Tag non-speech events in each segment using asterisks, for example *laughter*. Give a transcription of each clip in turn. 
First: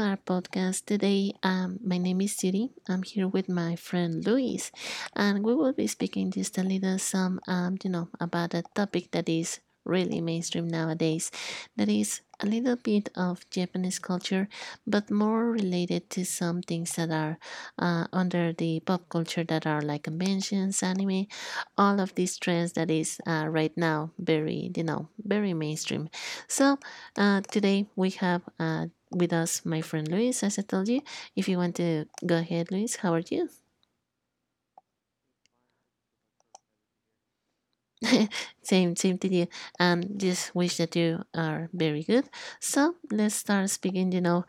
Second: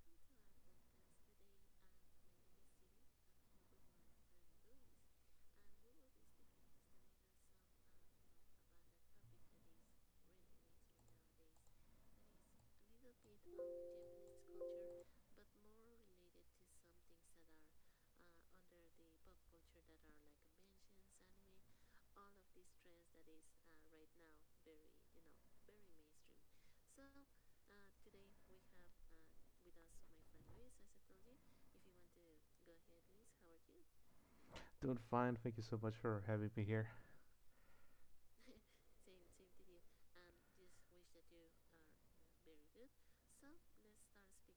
our podcast today. My name is Siri. I'm here with my friend Luis, and we will be speaking just a little some, about a topic that is really mainstream nowadays. That is a little bit of Japanese culture, but more related to some things that are under the pop culture that are like conventions, anime, all of these trends that is right now very, very mainstream. So today we have with us my friend Luis, as I told you. If you want to go ahead, Luis, how are you? Doing fine. Thank you so much for having me here. *laughs* Same to you. And just wish that you are very good. So let's start speaking. You know,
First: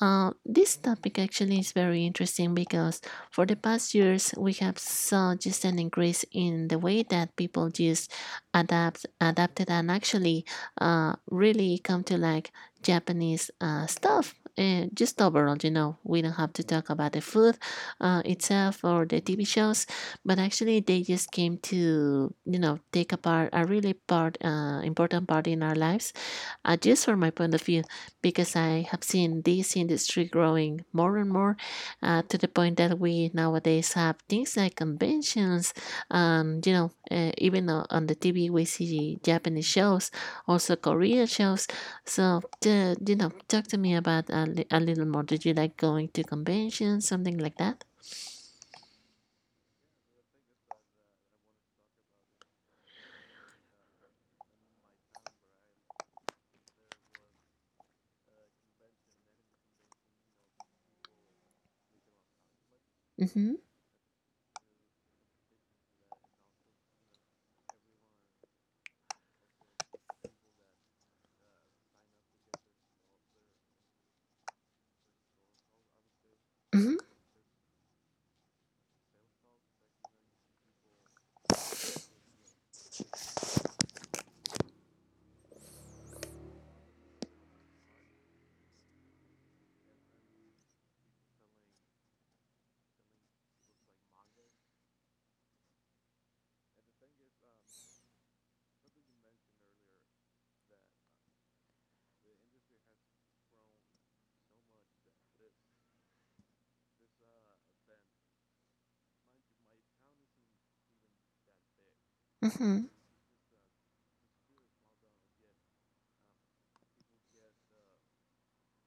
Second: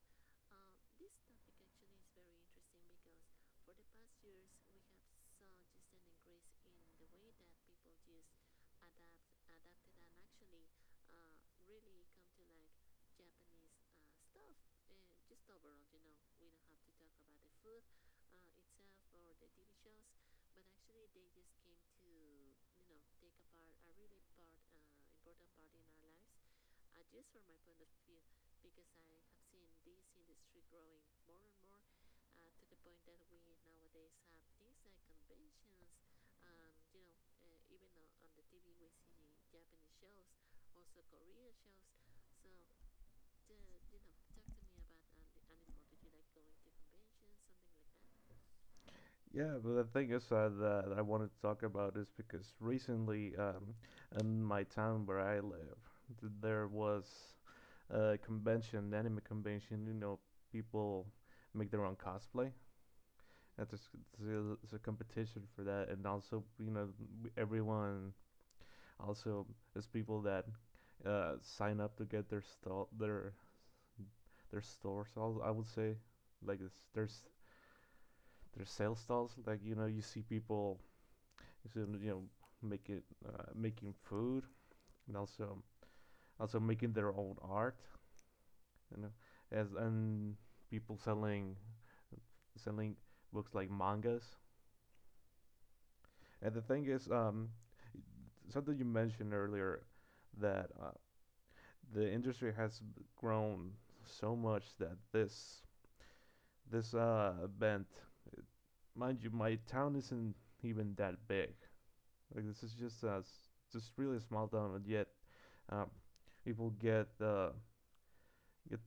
uh, This topic actually is very interesting because for the past years we have saw just an increase in the way that people just adapted, and actually really come to like Japanese stuff. Just overall, you know, we don't have to talk about the food itself or the TV shows, but actually they just came to, you know, take a part a really part important part in our lives, just from my point of view, because I have seen this industry growing more and more, to the point that we nowadays have things like conventions. On the TV we see Japanese shows, also Korean shows. So, talk to me about a little more. Did you like going to conventions, something like that? Yeah, but the thing is that I wanted to talk about is because recently, in my town where I live, there was a convention, anime convention. You know, people make their own cosplay. Mm-hmm. That's a, it's a competition for that, and also, you know, everyone also is people that sign up to get their stall, their stores. I would say like it's, Mm-hmm. there's their sales stalls. Like, you know, you see people, you know, make it, making food and also making their own art. You know, as and people selling books like mangas. And the thing is, something you mentioned earlier that the industry has grown so much that this event, mind you, my town isn't even that big. Like this is Mm-hmm. just a just really a small town, and yet. Um, people get get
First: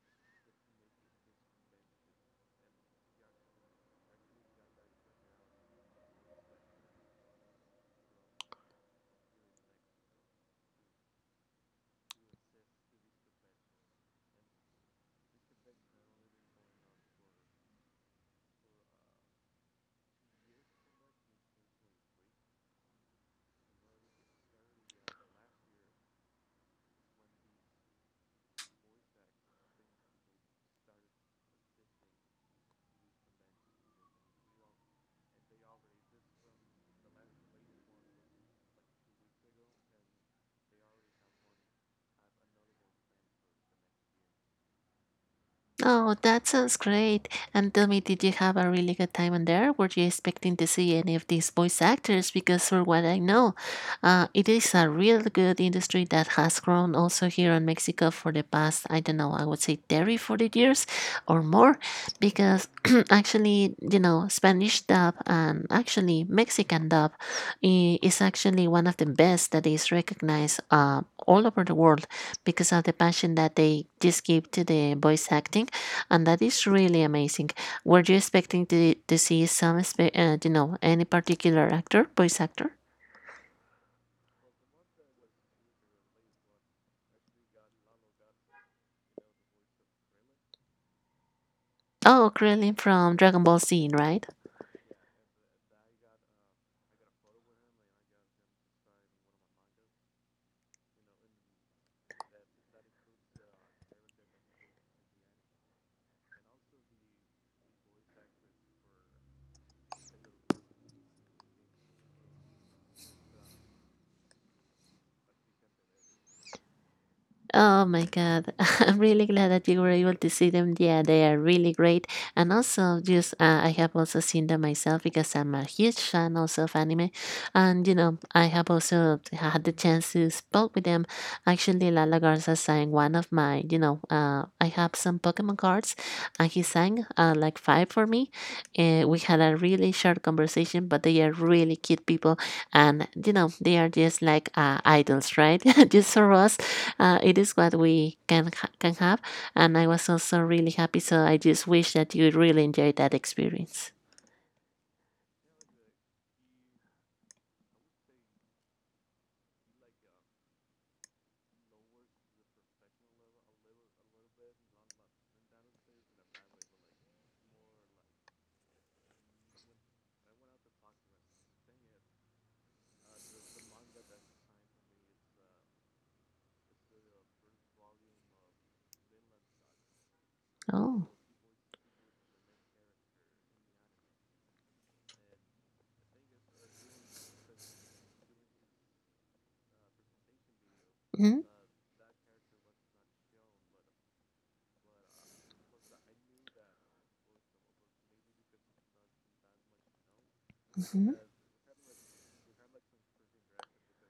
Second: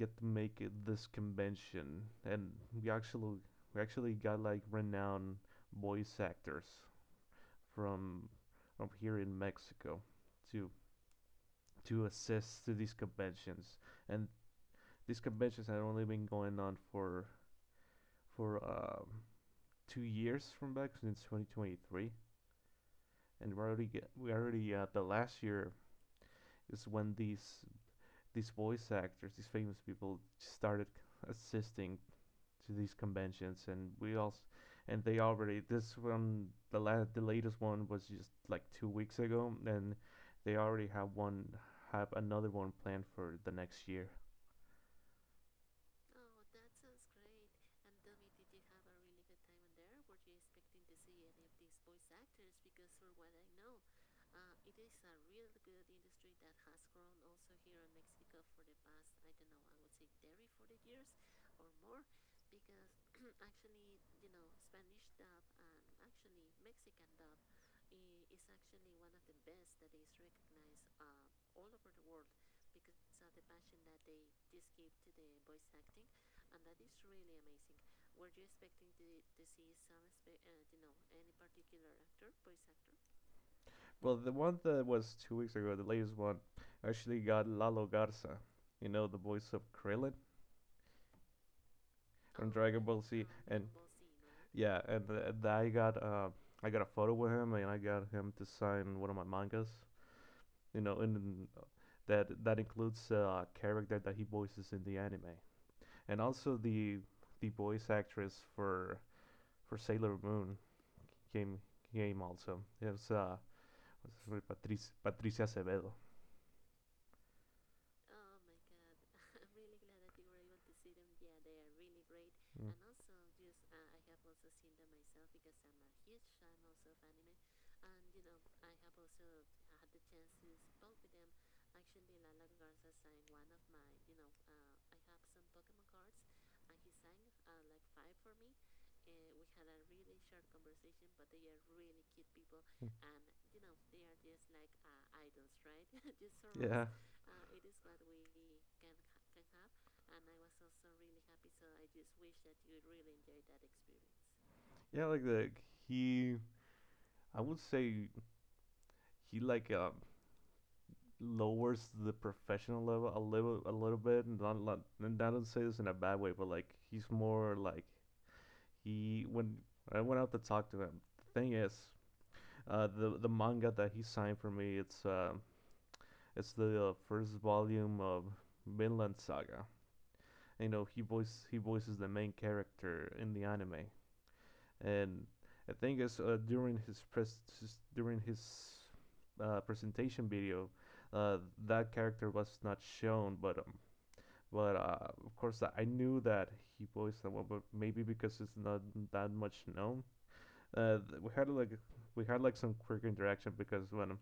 get to make it this convention, and we actually got like renowned voice actors from here in Mexico to assist to these conventions. And these conventions had only been going on for for um, 2 years from back since 2023, and we already, the last year is when these voice actors, these famous people, started assisting to these conventions, and we also and they already this one the last, the latest one was just like 2 weeks ago, and they already have one have another one planned for the next year. Oh, that sounds great. And tell me, did you have a really good time on there? Were you expecting to see any of these voice actors? Because for what I know, it is a real good industry that has grown also here in Mexico for the past, I don't know, I would say 30, 40 years or more. Because *clears throat* actually, you know, Spanish dub and actually Mexican dub is actually one of the best that is recognized all over the world, because of the passion that they just give to the voice acting, and that is really amazing. Were you expecting to see some, any particular actor, voice actor? Well, the one that was 2 weeks ago, the latest one, actually got Lalo Garza, you know, the voice of Krillin Oh, from Dragon Krillin Ball from Z, Dragon Ball and Z, right? yeah, and I got a photo with him, and I got him to sign one of my mangas. You know, and that includes a character that he voices in the anime, and also the voice actress for Sailor Moon came also. It was Patricia Acevedo. Oh my God. *laughs* I'm really glad that you were able to see them. Yeah, they are really great. And Mm. also, just I have also seen them myself because I'm a huge fan also of anime. And, you know, I have also had the chance to spoke with them. Actually, Lala Garza sang one of my, I have some Pokemon cards and he sang like five for me. We had a really short conversation, but they are really cute people. Mm. And, you know, they are just like idols, right? *laughs* Just for us, *laughs* Yeah, it is what we can have. And I was also really happy. So I just wish that you really enjoyed that experience. yeah, like the he. I would say he lowers the professional level a little bit, and not, and I don't say this in a bad way, but like he's more like he. When I went out to talk to him, the thing is, the manga that he signed for me, it's the, first volume of Vinland Saga. You know, Oh. He voices the main character in the anime. And the thing is, during his presentation video, uh, Mm-hmm. that character was not shown. But Of course, I knew that he voiced that one, but maybe because it's not that much known. Mm-hmm. We had like some quick interaction because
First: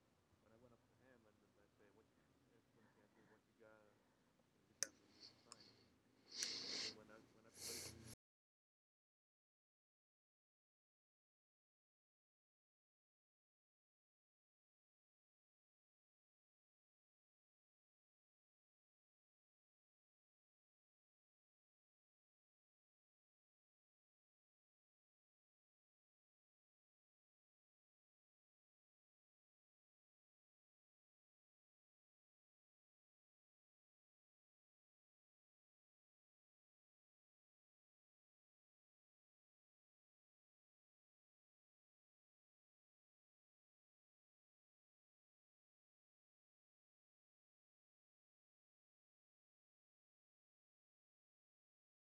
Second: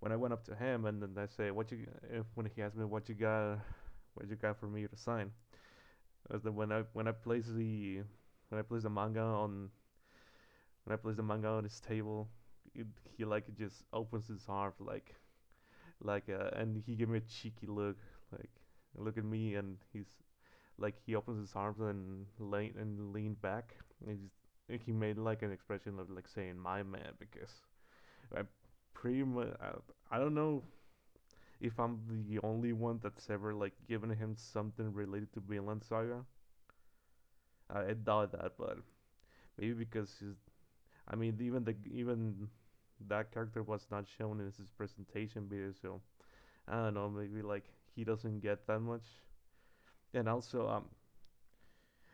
when I went up to him, and then I say, "What you?" If when he asked me, "What you got? What you got for me to sign?" As the, when I placed the manga on when I placed the manga on his table, it, he like just opens his arm like, and he gave me a cheeky look, like, look at me, and he's like, he opens his arms and leaned back. And he's, he made like an expression of like saying "my man," because I pretty much, I don't know if I'm the only one that's ever like given him something related to Vinland Saga. I doubt that, but maybe because he's, I mean, even that character was not shown in his presentation video, so I don't know. Maybe like he doesn't get that much. And also,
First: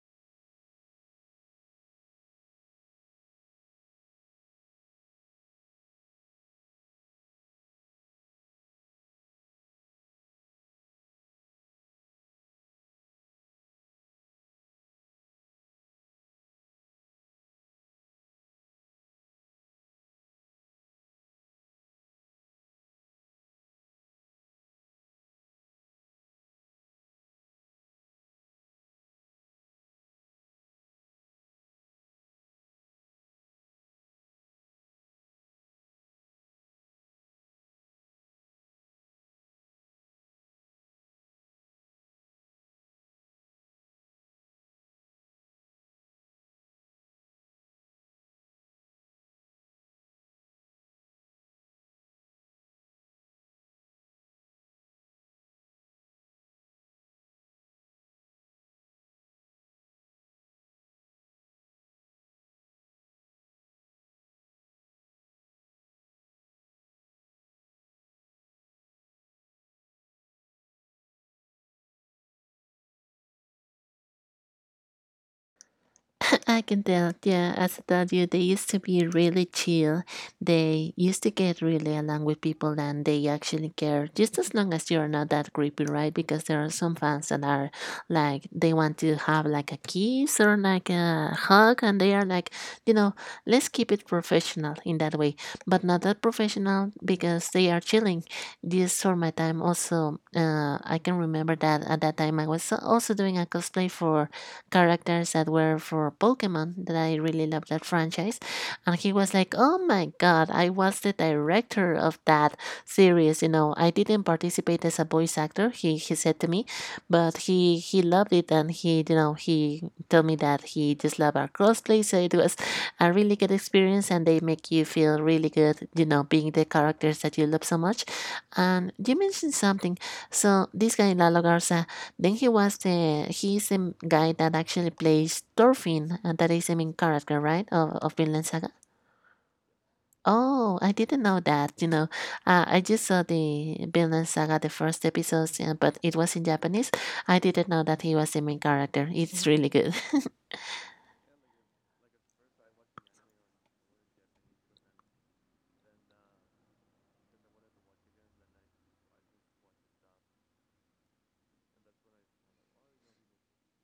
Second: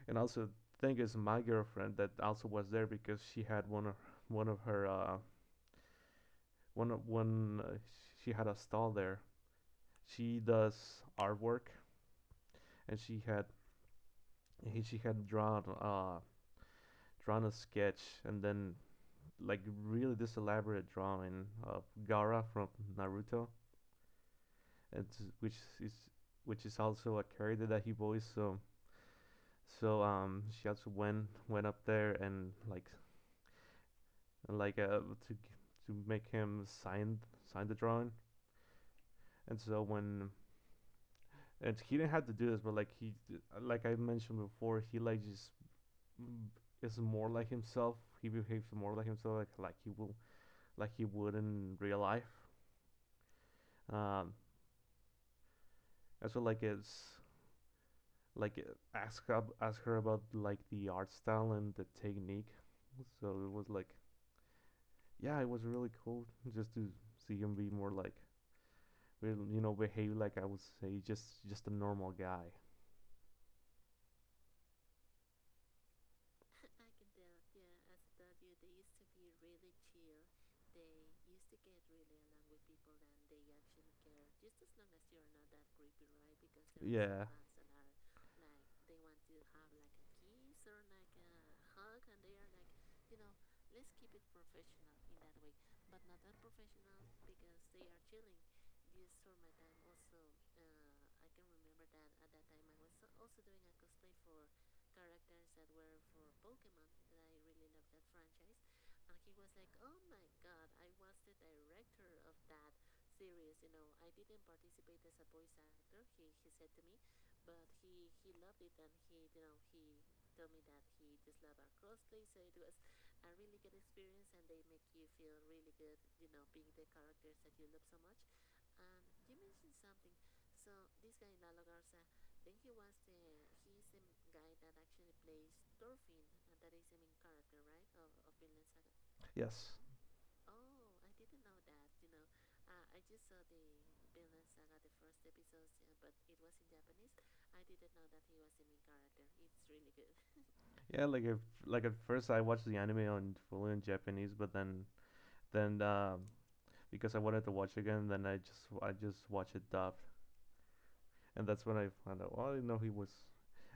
And also, thing is, my girlfriend that also was there, because she had one of her uh, one of one she had a stall there. She does artwork, and she had she had drawn, drawn a sketch, and then like really this elaborate drawing of Gara from Naruto, and which is which is also a character that he voiced. So, she also went up there, and like, to make him sign the drawing. And so when, and he didn't have to do this, but like he, like I mentioned before, he like just is more like himself. He behaves more like himself, like he will, like he would in real life. Um, and so like it's like, ask her about like the art style and the technique. So it was like, yeah, it was really cool just to see him be more like, will, you know, behave like, I would say, just a normal guy. *laughs* I can tell, yeah, as I told you, they used to be really chill. They used to get really along with people and they actually care just as long as you're not that creepy, right? Because there are some fans Yeah. that that are like, they want to have like a kiss or like a hug and they are like, you know, let's keep it professional in that way, but not that professional because they are chilling. This for my time also, I can remember that at that time I was also doing a cosplay for characters that were for Pokemon, that I really loved that franchise. And he was like, oh my God, I was the director of that series. You know, I didn't participate as a voice actor, he said to me, but he loved it and he you know he told me that he just loved our cosplay. So it was a really good experience and they make you feel really good, you know, being the characters that you love so much. And you mentioned something. So this guy Lalo Garza, then he was the he is the guy that actually plays Thorfinn, and that is the main character, right? Of Vinland Saga. are. Yes. Oh, I didn't know that. You know, I just saw the Vinland Saga the first episodes, but it was in Japanese. I didn't know that he was the main character. It's really good. *laughs* Yeah, like if, like at first I watched the anime on fully in Japanese, but then because I wanted to watch again, then I just watched it dubbed, and that's when I found out. Well, I didn't know he was,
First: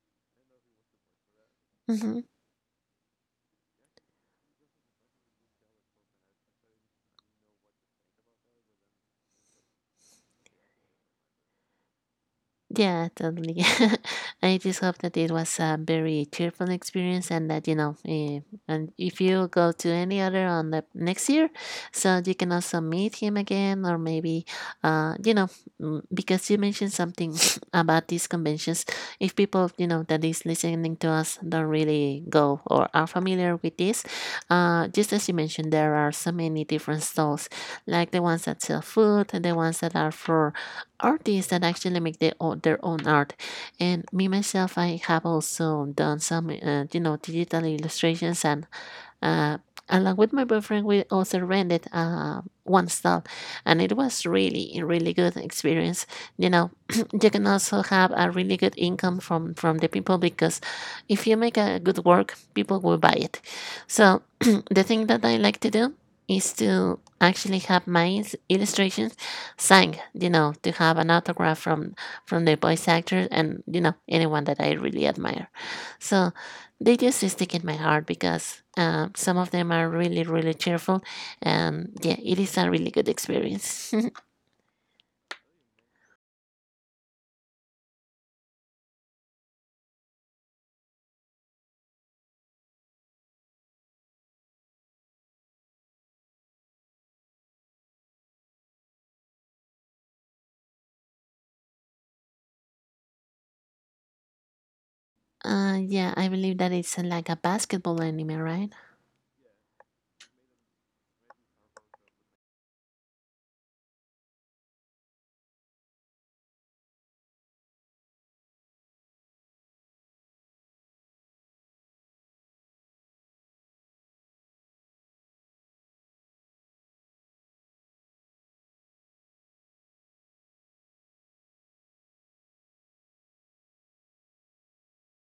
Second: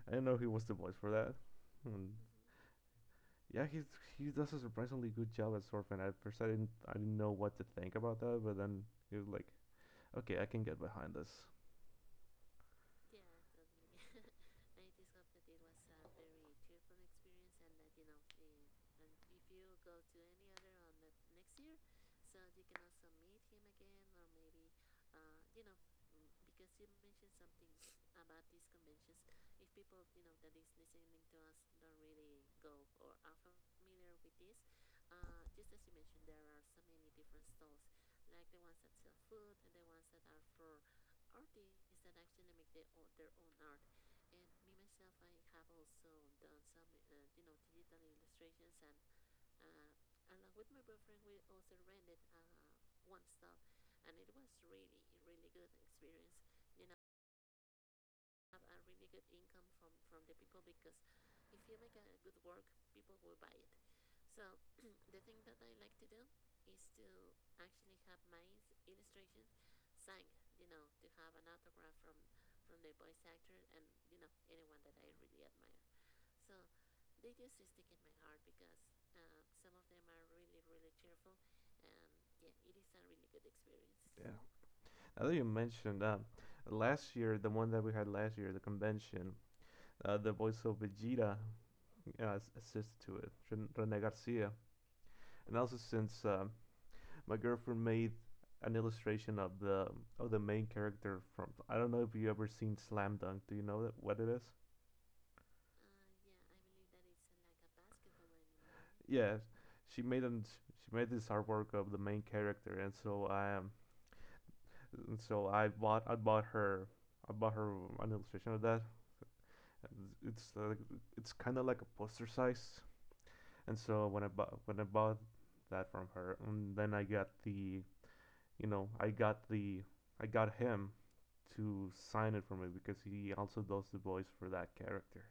I didn't know he was the voice for that. And Mhm. yeah, he's, he does a surprisingly good job as Sorfin. At first, I didn't know what to think about that, but then he was like, okay, I can get behind this. Yeah, totally. *laughs* I just hope that it was a very cheerful experience and that, and if you go to any other on the next year, so you can also meet him again. Or maybe, you know, mm, Because you mentioned something *laughs* *sniffs* about these conventions. If people, you know, that is listening to us don't really go or are familiar with this, just as you mentioned, there are so many different stalls, like the ones that sell food and the ones that are for artists that actually make their own art. And me myself, I have also done some digital illustrations, and uh, along with my boyfriend, we also rented one stall, and it was a really good experience. You know, *clears throat* you can also have a really good income from the people, because if you make a good work, people will buy it. So *clears throat* the thing that I like to do is to actually have my illustrations signed. You know, to have an autograph from the voice actor, and, you know, anyone that I really admire. So they just stick in my heart, because some of them are really cheerful, and yeah, it is a really good experience. Yeah. *laughs* Now that you mentioned, last year, the one that we had last year, the convention, the voice of Vegeta assisted to it, Rene Garcia, and also since, my girlfriend made an illustration of the, of the main character from, I don't know if you ever seen Slam Dunk. Do you know that, what it is? Yeah, I believe that it's like a basketball anime, right? Yeah, she made an she made this artwork of the main character, and so I, and so I bought her an illustration of that. And it's, it's kind of like a poster size, and so when I bought that from her, and then I got the you know I got the I got him to sign it for me because he also does the voice for that character.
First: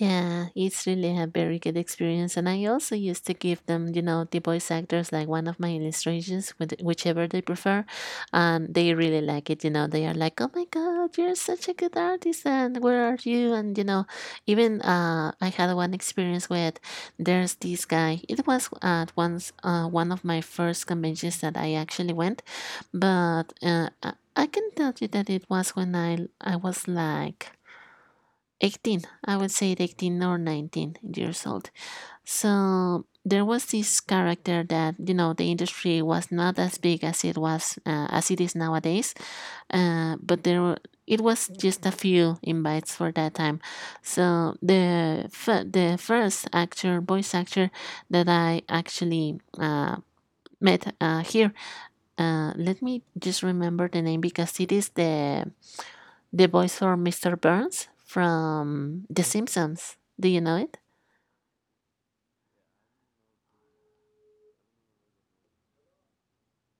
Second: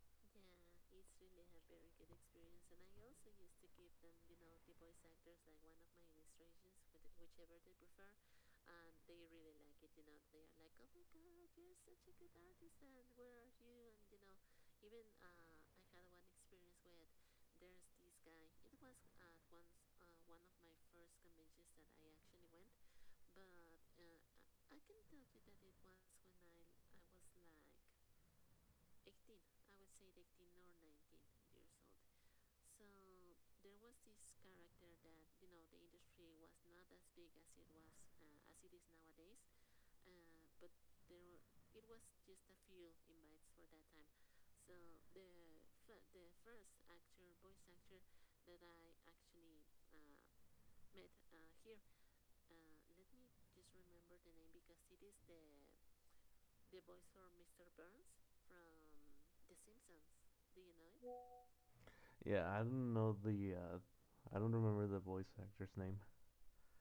Yeah, it's really a very good experience. And I also used to give them, you know, the voice actors like one of my illustrations, with whichever they prefer. And they really like it. You know, they are like, oh my God, you're such a good artist. And where are you? And, you know, even I had one experience with there's this guy. It was at once one of my first conventions that I actually went. But uh, I can tell you that it was when I was like, 18, I would say 18 or 19 years old. So there was this character that, you know, the industry was not as big as it was, as it is nowadays. But there were, it was just a few invites for that time. So the first actor, voice actor, that I actually met here, let me just remember the name, because it is the voice for Mr. Burns from The Simpsons. Do you know it? Yeah, I don't know the, I don't remember the voice actor's name.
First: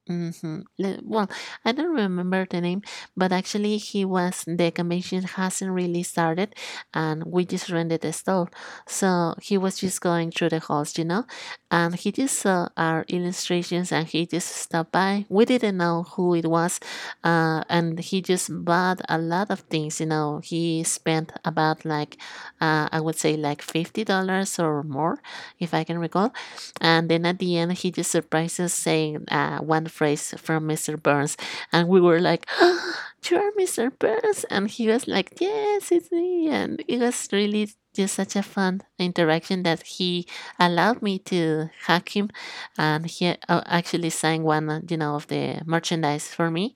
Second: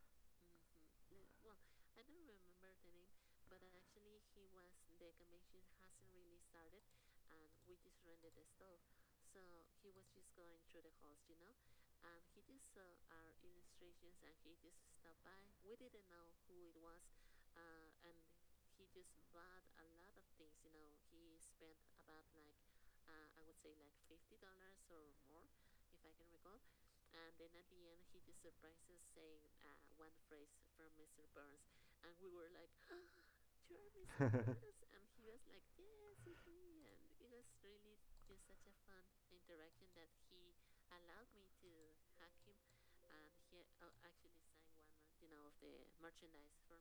Mhm. Well, I don't remember the name, but actually, he was the convention hasn't really started, and we just rented a stall. So he was just going through the halls, you know, and he just saw our illustrations and he just stopped by. We didn't know who it was, and he just bought a lot of things. You know, he spent about like, I would say like $50 or more, if I can recall, and then at the end, he just surprised us saying one phrase from Mr. Burns. And we were like, *gasps* oh, you're Mr. Burns. And he was like, yes, it's me. And it was really just such a fun interaction that he allowed me to hack him. And he actually signed one, of the merchandise for me,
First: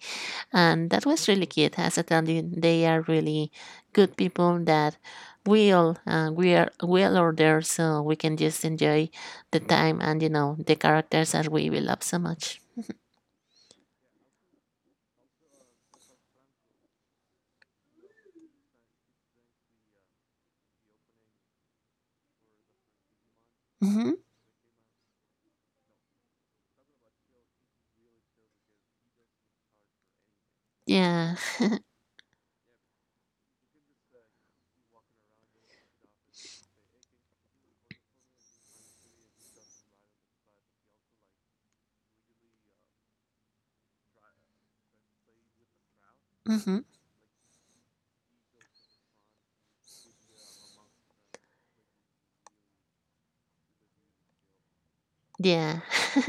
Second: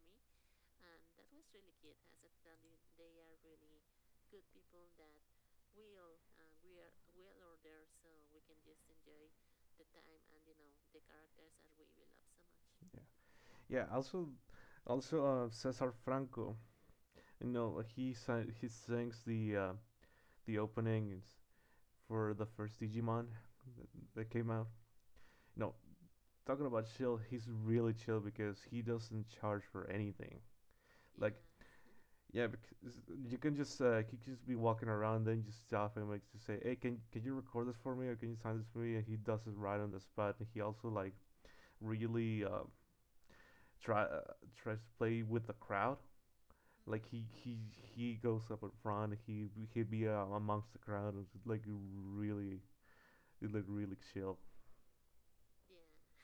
and that was really cute. As I told you, they are really good people that will we are will order so we can just enjoy the time and, you know, the characters that we will love so much. Yeah, Yeah. Also, also, Cesar Franco. You know, he sings the, the openings for the first Digimon that, Hmm. that came out. No, talking about chill, he's really chill because he doesn't charge for anything. Yeah. Like, yeah. Yeah, because you can just, you can just be walking around, then just stop and like just say, "Hey, can you record this for me, or can you sign this for me?" And he does it right on the spot. And he also like really, try tries to play with the crowd. Hmm. Like he goes up in front. He he'd be, amongst the crowd. And it's like really, it looked really chill. Yeah. *laughs*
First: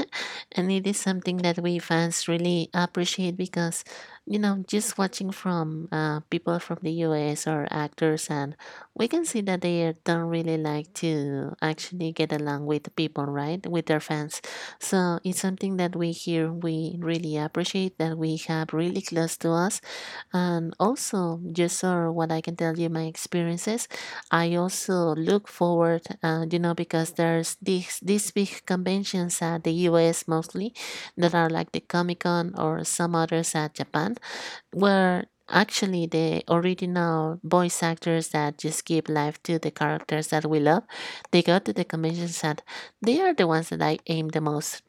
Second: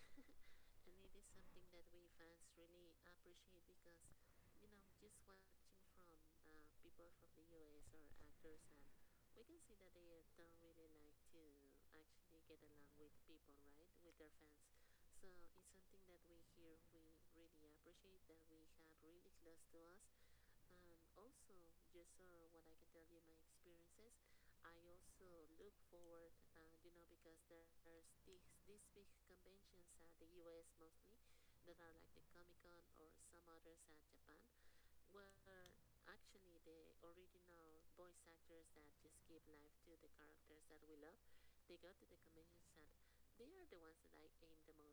And it is something that we fans really appreciate because, you know, just watching from people from the US or actors, and we can see that they don't really like to actually get along with the people, right? With their fans. So it's something that we here, we really appreciate that we have really close to us. And also, just or what I can tell you, my experiences. I also look forward, because there's these big conventions at the U.S. Mostly, that are like the Comic Con or some others at Japan, where actually the original voice actors that just give life to the characters that we love, they go to the conventions and they are the ones that I aim the most.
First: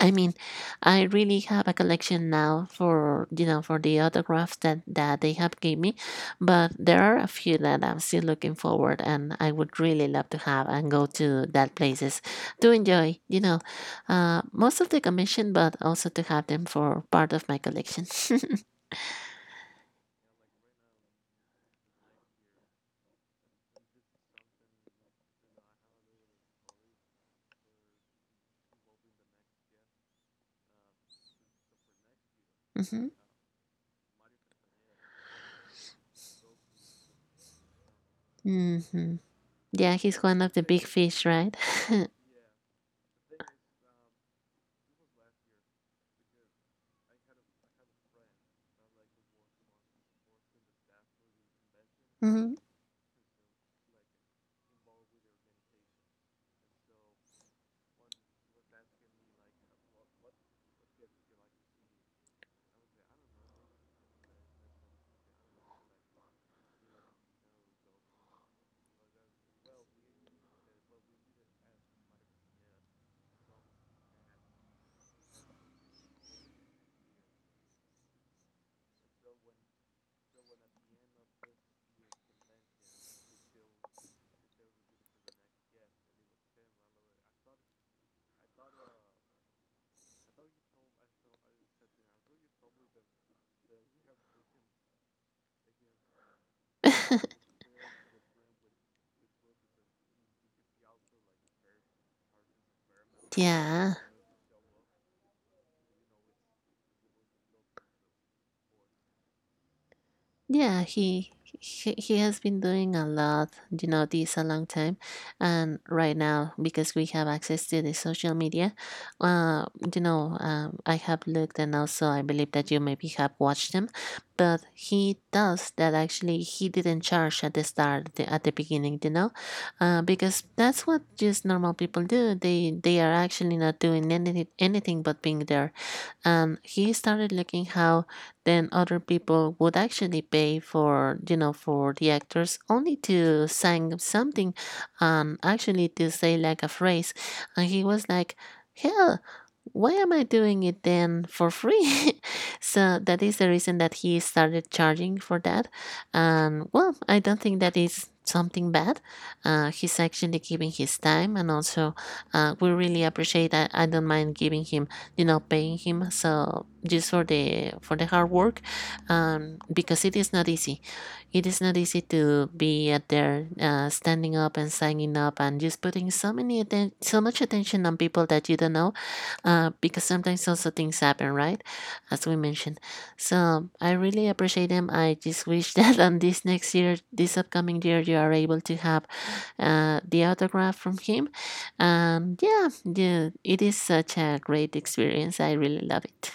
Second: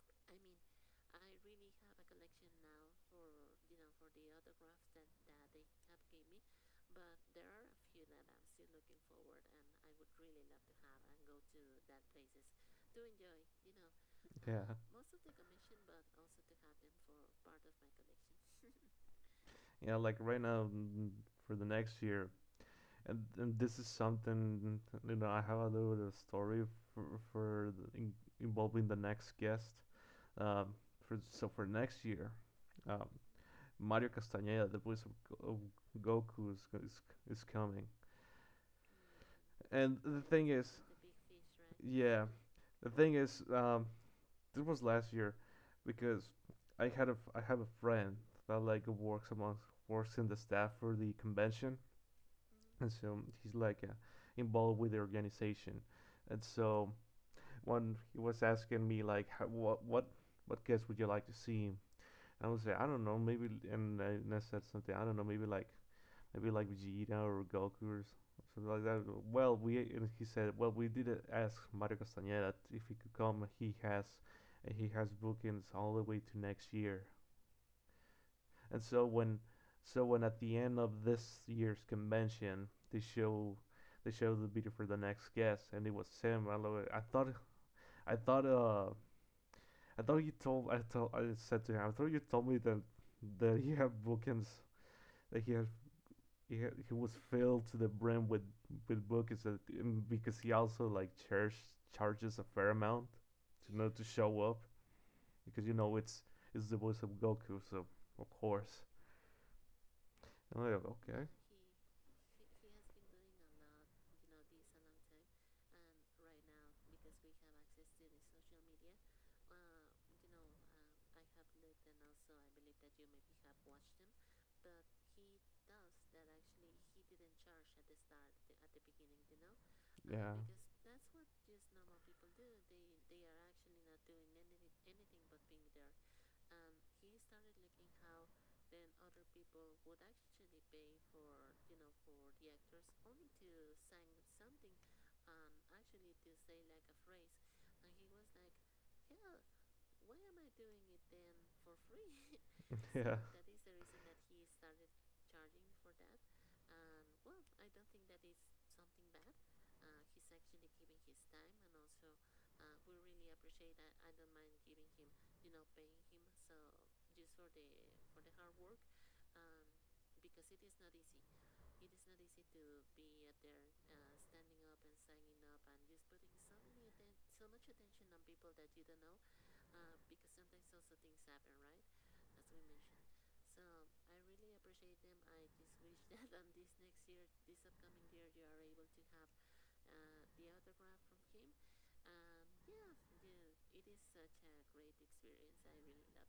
I mean, I really have a collection now for for the autographs that they have gave me, but there are a few that I'm still looking forward, and I would really love to have and go to that places to enjoy. Yeah, Most of the commission, but also to have them for part of my collection. *laughs* yeah. Like right now, mm, for the next year, and this is something, you know. I have a little story for for the, in, involving the next guest. Um, for, so for next year, um, hmm Mario Castañeda, the voice of Goku, is coming. hmm And Yeah, the he's one thing of is, the big fish, right? the, right? Yeah, the thing is, this was last year, because I have a friend that like works in the staff for the convention, *laughs* hmm and so he's like, involved with the organization, and so when he was asking me like how, what guests would you like to see, I would say, I don't know, maybe, and and I said something, I don't know, maybe maybe like Vegeta or Goku or something like that. Well, we and he said, well, we did, ask Mario Castañeda if he could come. He has bookings all the way to next year. And so when, so when at the end of this year's convention, they show. They show the video for the next guest, and it was Sam. I thought, uh, I thought you told. I told. I said to him, I thought you told me that that he had bookings. That he has he was *laughs* filled to the brim with books, and because he also like charges a fair amount to know to Yeah. show up, because you know it's the voice of Goku, so of course. And I'm like, Yeah, okay. he he has been doing a lot, you know, this a long time, and right now because we have access to the social media, uh, you know, I have looked and also I believe that you maybe have watched them, but he does that actually he didn't charge at the start at the beginning, you know, Yeah. because that's what just normal people do. They are actually not doing anything but being there. *laughs* And he started looking how then other people would actually pay for for the actors only to sing something and actually to say like a phrase. And he was like, hell, why am I doing it then for free? *laughs* So that Yeah, is the reason that he started charging for that. And well, I don't think that is something bad. He's actually giving his time, and also we really appreciate that. I don't mind giving him, paying him, so just for the hard work. Because it is not easy. It is not easy to be out there, standing up and signing up and just putting so many so much attention on people that you don't know. Because sometimes also things happen, right? As we mentioned. So I really appreciate them. I just wish *laughs* that on this next year, this upcoming year, you are able to have the autograph from him. And yeah, yeah, it is such a great experience. I really love it.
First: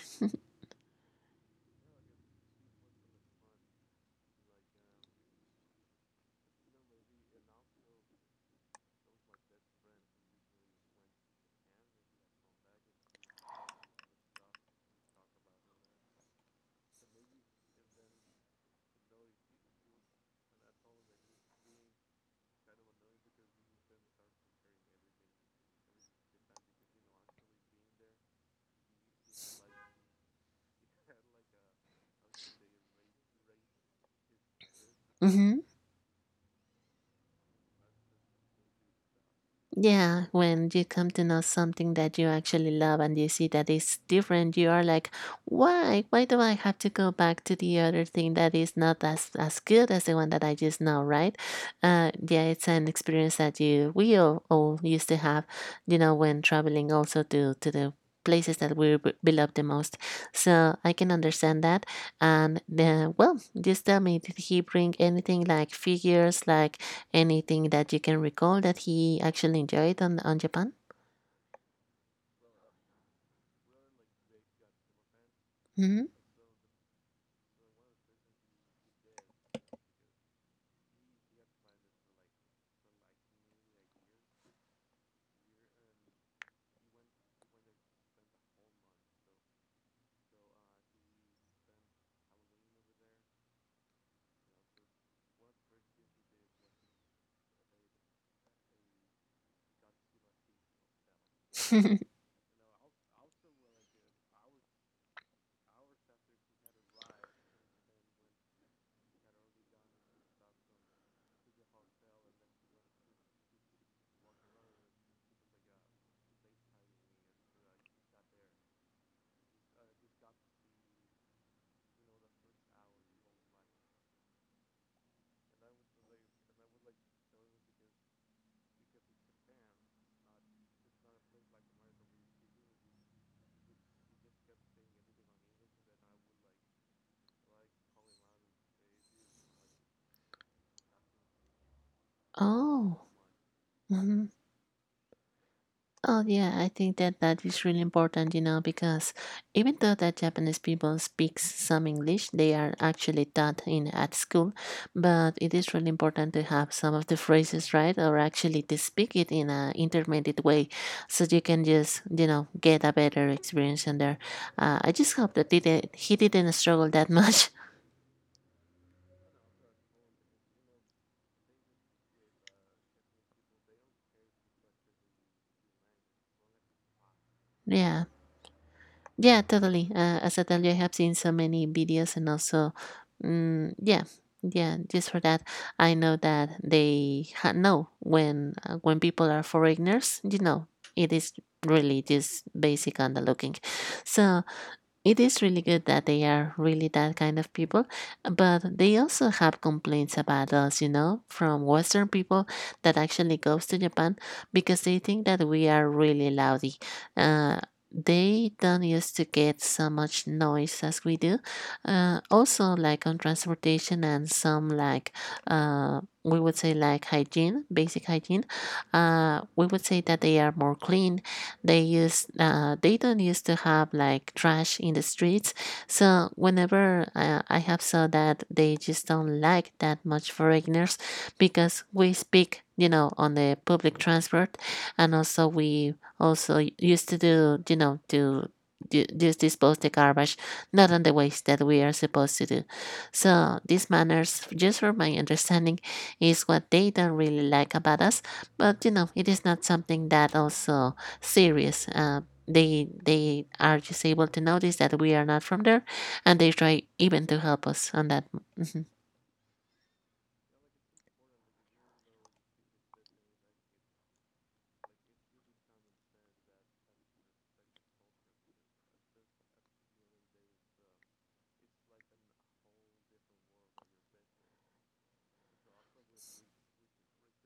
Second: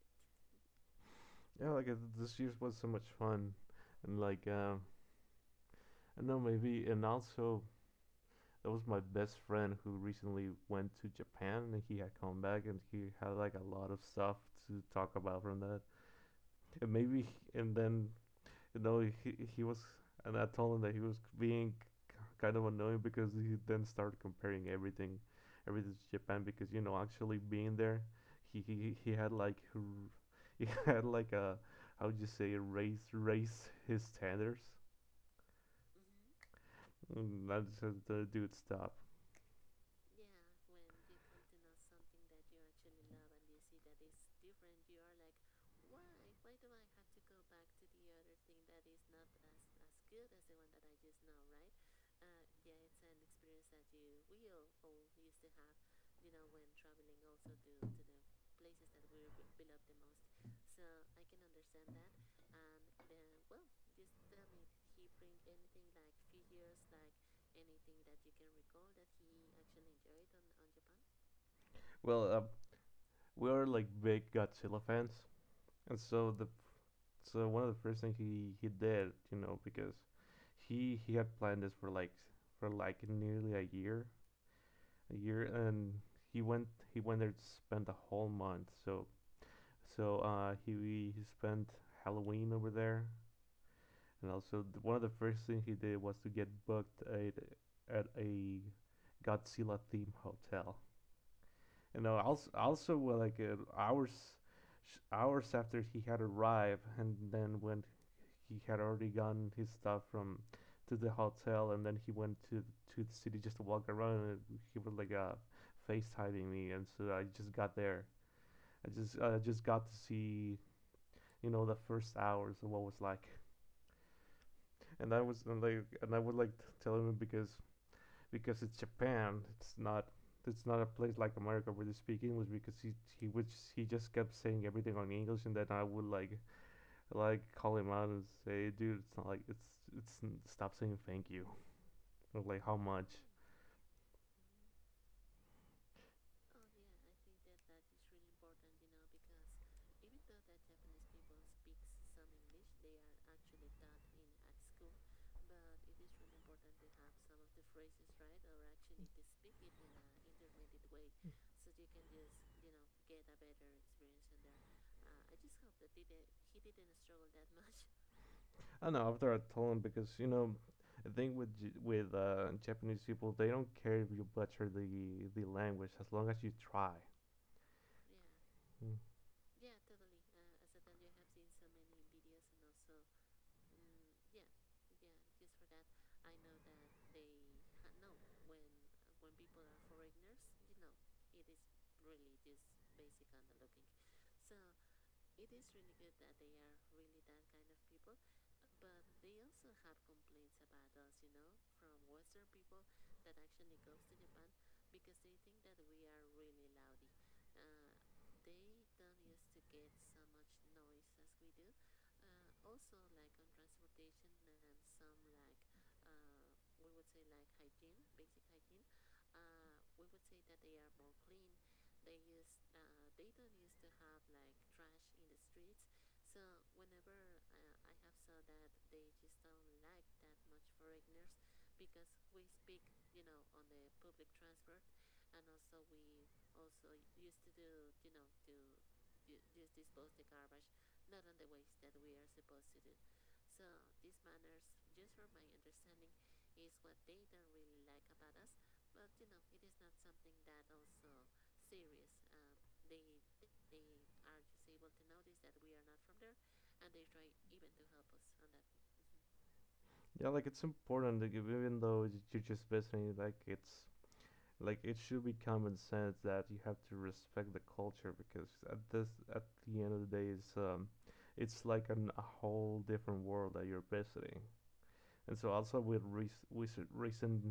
yeah, like, this year was so much fun, and like, I don't know, maybe, and also that was my best friend who recently went to Japan and he had come back, and he had like a lot of stuff to talk about from that. And maybe and then you know he was and I told him that he was being kind of annoying because he then started comparing everything to Japan because you know actually being there he had like he *laughs* had like a how would you say raise his standards. Mhm. And I just said, dude, stop. Yeah, when you come to know something that you actually love and you see that it's different, you are like, why? Why do I have to go back to the other thing that is not as good as the one that I just know, right? Yeah, it's an experience that you we all used to have, you know, when traveling also to the places that we love the most. So I can understand that. And then, well, just tell me, did he bring anything like figures, like anything that you can recall that he actually enjoyed on Japan? Well, we are like big Godzilla fans, and Mhm. so the so one of the first things he did, you know, because he had planned this for nearly a year, and he went he went there to spend a whole month. So he spent Halloween over there, and also one of the first things he did was to get booked at a Godzilla theme hotel. You know, *laughs* also, also well, like hours, hours after he had arrived, and then when he had already gotten his stuff from to the hotel, and then he went to the city just to walk around, and he was FaceTiming me, and so I just got there. I just got to see you know the first hours of what was like, and I would like tell him because it's Japan. It's not a place like America where they speak English because he just kept saying everything on English and then I would like call him out and say, dude, it's not like it's stop saying thank you or like how much. Oh. Mhm. Oh yeah, I think that is really important, you know, because even though that Japanese people speaks some English, they are actually taught in at school, but it is really important to have some of the phrases right, or actually to speak it in a intermediate way, so you can just, you know, get a better experience in there. I just hope that didn't, he didn't struggle that much. I don't know after I told him because you know the thing with Japanese people they don't care if you butcher the language as long as you try. *laughs* Yeah. Mm. Yeah, totally. As I tell you, I have seen so many videos, and also, yeah, yeah. Just for that, I know that know when people are foreigners. You know, it is really just basic on the looking. So it is really good that they are really that kind of people, but they also have complaints about us, you know, from Western people that actually goes to Japan because they think that we are really loudy. Uh, they don't used to get so much noise as we do. Also, like on transportation and some like we would say like hygiene, basic hygiene. We would say that they are more clean. They used they don't used to have like trash in the streets. So whenever I have saw that, they just don't like that much foreigners because we speak, you know, on the public transport, and also we also used to do, you know, just dispose the garbage, not on the ways that we are supposed to do. So these manners, just for my understanding, is what they don't really like about us. But you know, it is not something that also serious. They are just able to notice that we are not from there, and they try even to help us on that. Mhm. Yeah, like it's important to give, even though you're just visiting. It should be common sense that you have to respect the culture because at the end of the day it's like a whole different world that you're visiting, and so also with recent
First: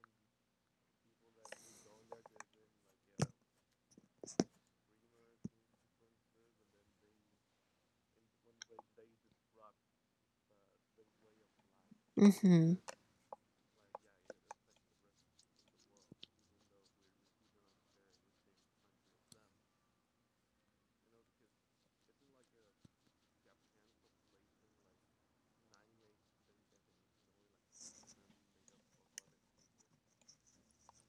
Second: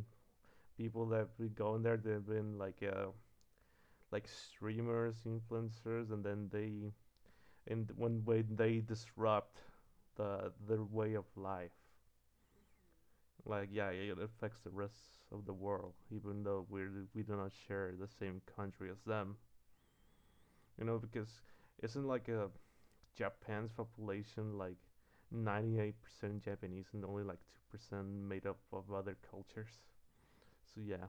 people that have been going there. They've been like streamers, influencers, and then they and when they disrupt their way of life. Mhm. Like yeah, it affects the rest of the world, even though we do not share the same country as them. You know, because isn't Japan's population like 98% Japanese and only like 2% made up of other cultures. So yeah.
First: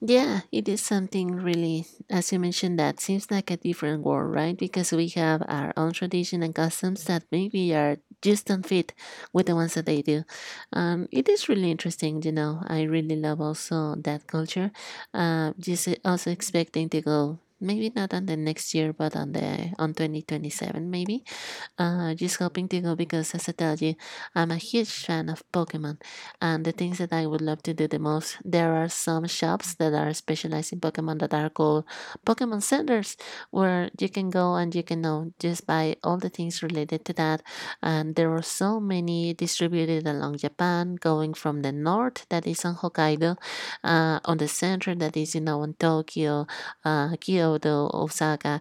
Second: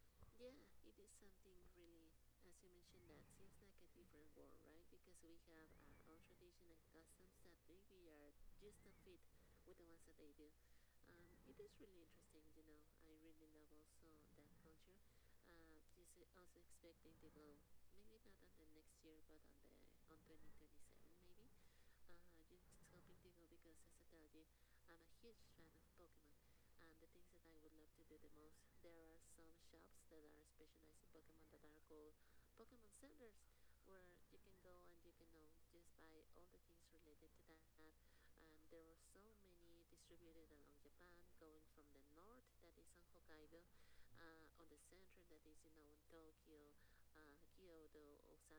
Yeah, it is something really, as you mentioned, that seems like a different world, right? Because we have our own tradition and customs that maybe are just don't fit with the ones that they do. It is really interesting, you know. I really love also that culture. Just also expecting to go maybe not on the next year, but on the on 2027 maybe. Just hoping to go because, as I told you, I'm a huge fan of Pokemon, and the things that I would love to do the most. There are some shops that are specialized in Pokemon that are called Pokemon Centers, where you can go and you can know just buy all the things related to that. And there are so many distributed along Japan, going from the north that is on Hokkaido, on the center that is you know in Tokyo, Kyoto, Osaka,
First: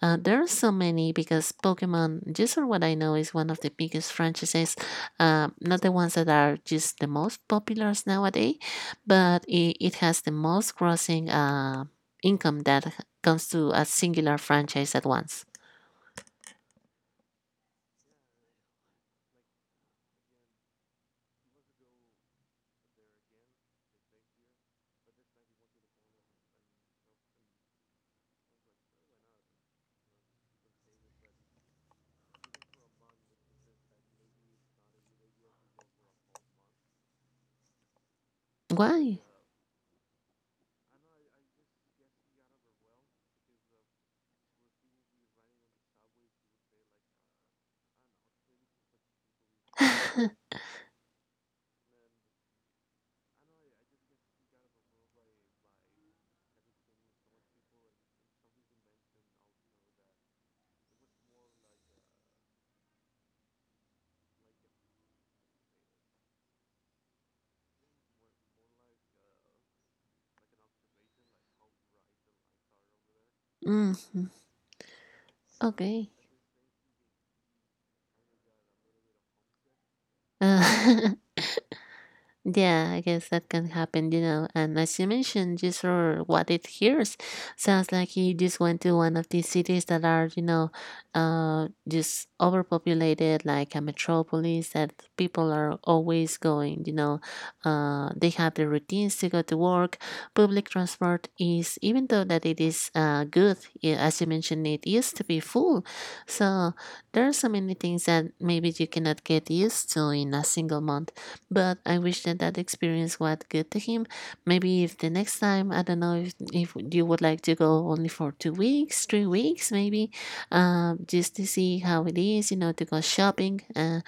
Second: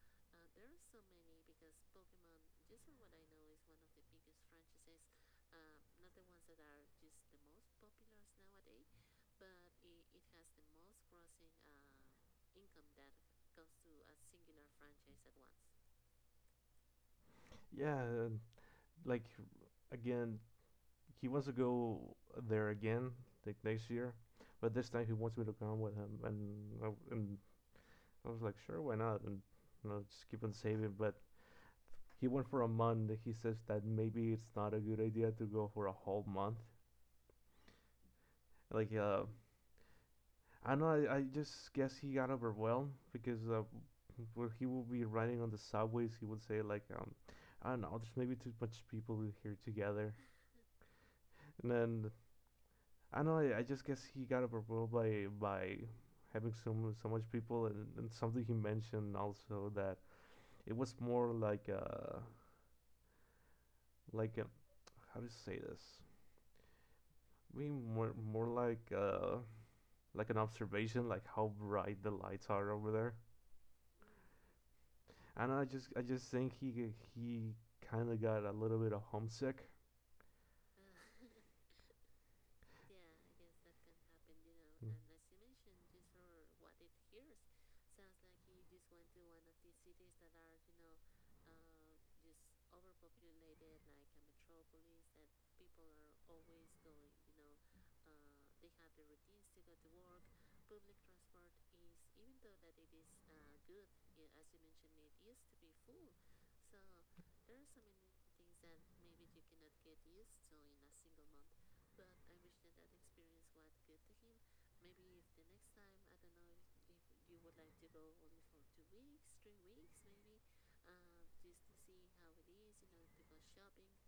there are so many because Pokemon, just for what I know, is one of the biggest franchises. Not the ones that are just the most popular nowadays, but it has the most crossing income that comes to a singular franchise at once. Yeah, uh, like again, he wants to go there again like next year, but this time he wants me to come with him, and I, and I was like, "Sure, why not?" And you know, just keep on saving, but he went for a month. He says that maybe it's not a good idea to go for a whole month. Like Why? uh *laughs* I just guess he got overwhelmed because where he would be riding on the subways, he would say like, I don't know, there's maybe too much people here together, and then I just guess he got overwhelmed by having so much people, and something he mentioned also that it was more like a how do you say this. Being more an observation, like how bright the lights are over there. Mhm. I don't know. I just I Okay. just think he kind of got a little bit of homesick. Uh, Yeah, I guess that can happen, you know. And Mm. as you mentioned, just for what it hears, sounds like he just went to one of these cities that are, you know, just overpopulated, like a metropolis that people are always going, you know. They have their routines to go to work. Public transport is, even though that it is good, as you mentioned, it used to be full. So there are so many things that maybe you cannot get used to in a single month, but I wish that that experience was good to him. Maybe if the next time, I don't know if you would like to go only for 2 weeks, 3 weeks, maybe, just to see how it is, you know, to go shopping.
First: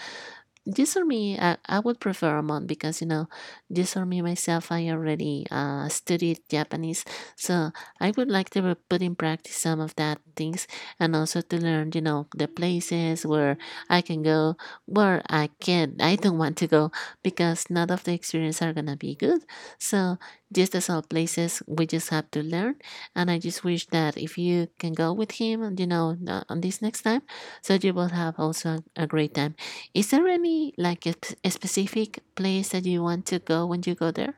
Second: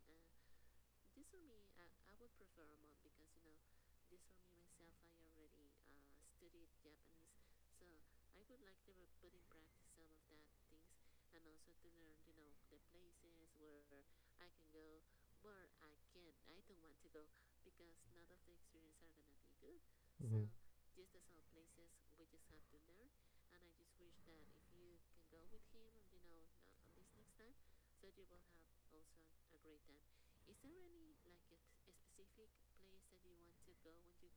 This for me I would prefer a month, because you know, this for me myself, I already studied Japanese. So I would like to put in practice some of that things, and also to learn, you know, the places where I can go, where I don't want to go, because none of the experience are gonna be good. So, Mhm. just as all places, we just have to learn. And I just wish that if you can go with him, you know, on this next time, so you will have also a great time. Is there any like a specific place that you want to go when you go there?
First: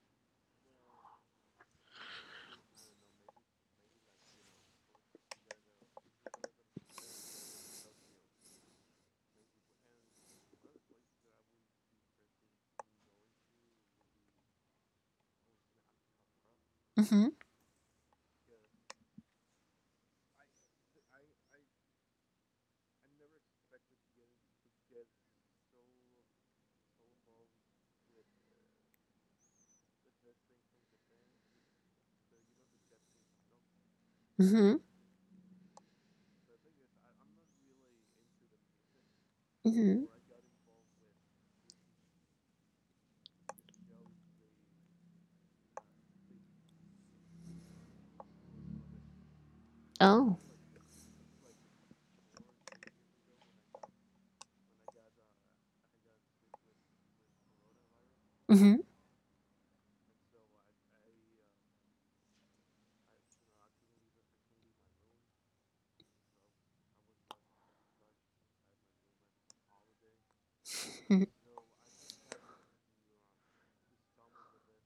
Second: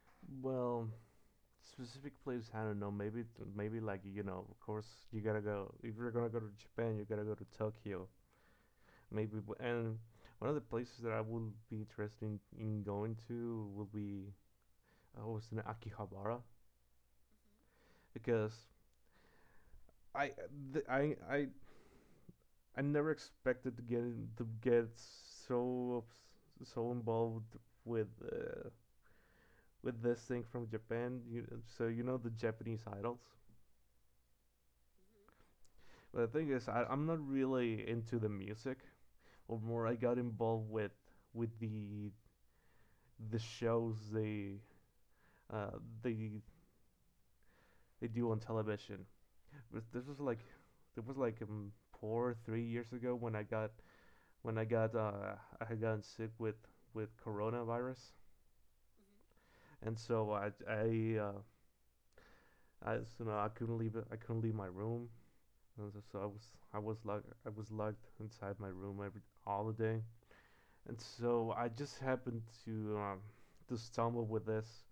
So well, specific place I don't know. Maybe like, you know, of course you gotta go. If you're gonna go to Japan, you gotta go to Tokyo. Maybe and one of the places that I would be interested in going to would be was in Akihabara Mm-hmm. because I th- I never expected to get so so involved with uh, with this thing from Japan. You, so you know, the Japanese idols. Mm-hmm. But the thing is, I'm not really into the music, or more I Mm-hmm. got involved with with the the shows they uh, they they do on television. But this was like Oh. it was like 4 or 3 years ago when I got I got sick with coronavirus, Mm-hmm. and so I you know I couldn't leave. My room. And so I was locked inside my room every all the day. And Mm-hmm. so I just happened to stumble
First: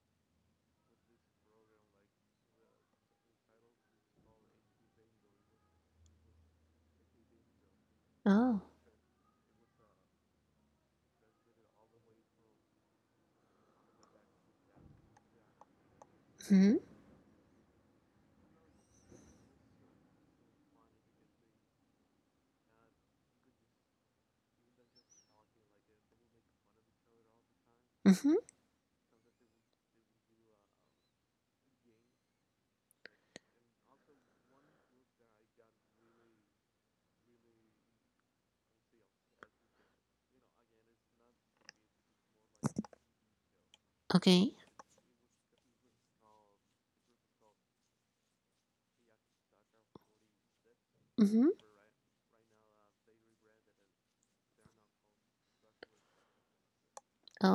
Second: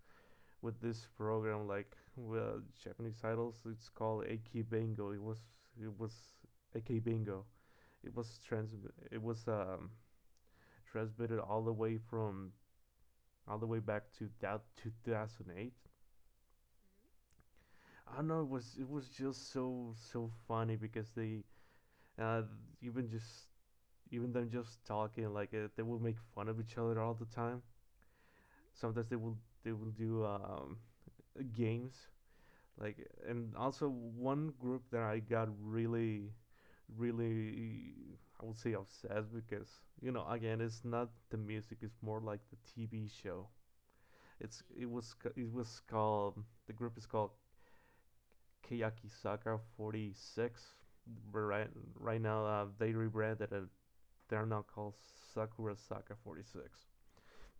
with this program like well Japanese titles. It's called AK Bingo. It was AK Bingo. It was Oh. It was um transmitted all the way from all the way back to that 2008. Mm-hmm. I don't know. It was just so so funny because they uh, even just even them just talking they will make fun of each other all the time. Mm-hmm. Sometimes they will do games like, and also one group that I got really really I would say obsessed because you know again it's not the music it's more like the TV show. Okay. It's it was c- it was called the group is called Kiyakisaka 46. Mm-hmm. Right, right now, they rebranded it. They're now called Sakura Saka 46.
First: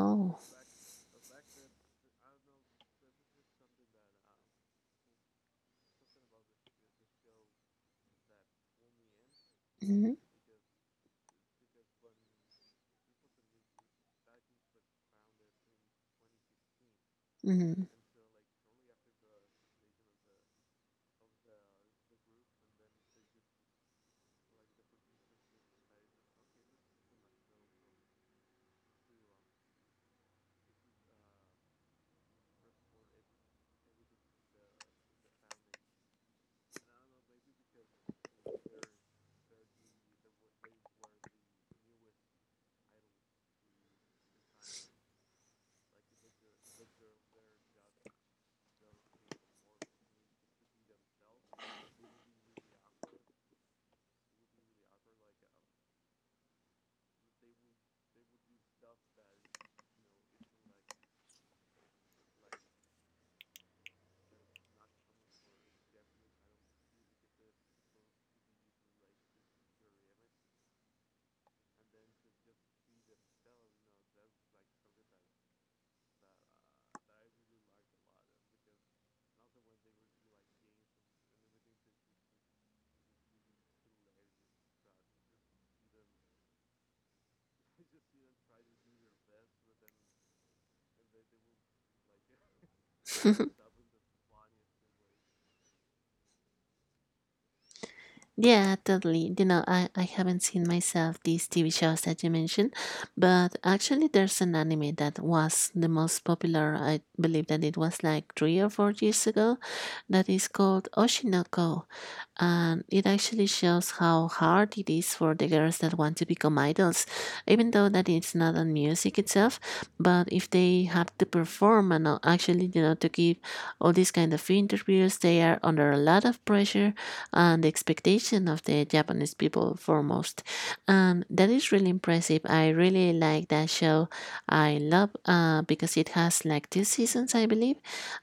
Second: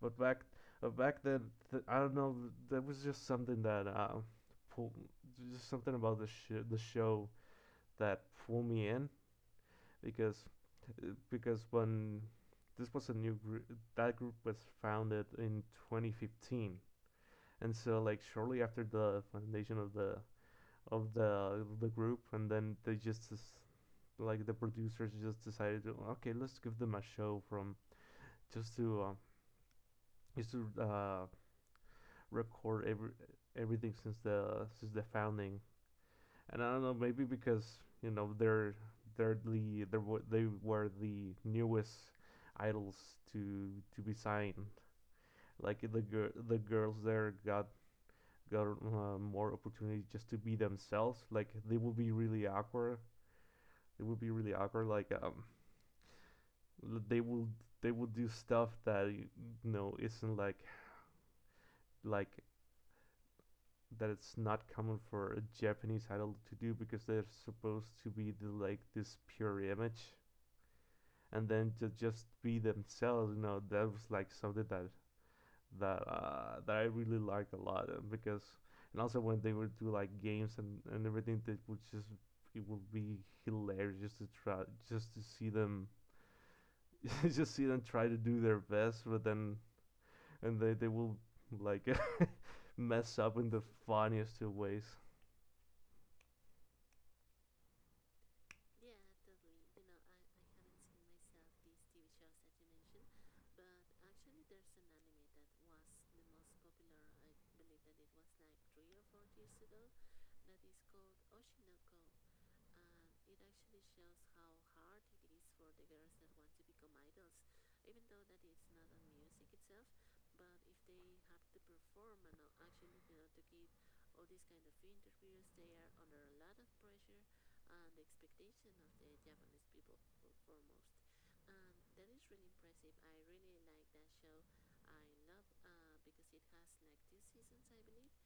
But back then, I don't know. That was just something that pulled, just something about the show that pulled me in Mm-hmm. because because when this was a new group, that group was founded in 2015, and Mm-hmm. so like shortly after the foundation of the group, and then they just like the producers just decided to okay let's give them a show from just to just to uh, record everything since the founding. And I don't know maybe because you know they were the newest idols to be signed. Like the girls there got more opportunity just to be themselves. Like they would be really awkward. It would be really awkward like they will they will do stuff that you know isn't like like that it's not common for a Japanese idol to do because they're supposed to be the, like, this pure image, and then to just be themselves. You know, that was like something that I really liked a lot because and also when they would do like games and everything that would just it would be hilarious just to try, just to see them *laughs* just see them try to do their best, but then and they will like *laughs* mess up in the *laughs* funniest of ways. Yeah, totally. You know, I haven't seen myself these TV shows that you mentioned, but actually, there's an anime that was the most popular. I believe that it was like 3 or 4 years ago. That is called Oshinoko, and it actually shows how hard it is for the girls that want to become idols, even though that it's not on music itself. But if they have to perform and actually, you know, to give all these kind of interviews, they are under a lot of pressure and expectation of the Japanese people foremost, and that is really impressive. I really like that show. I love because it has like two seasons, I believe,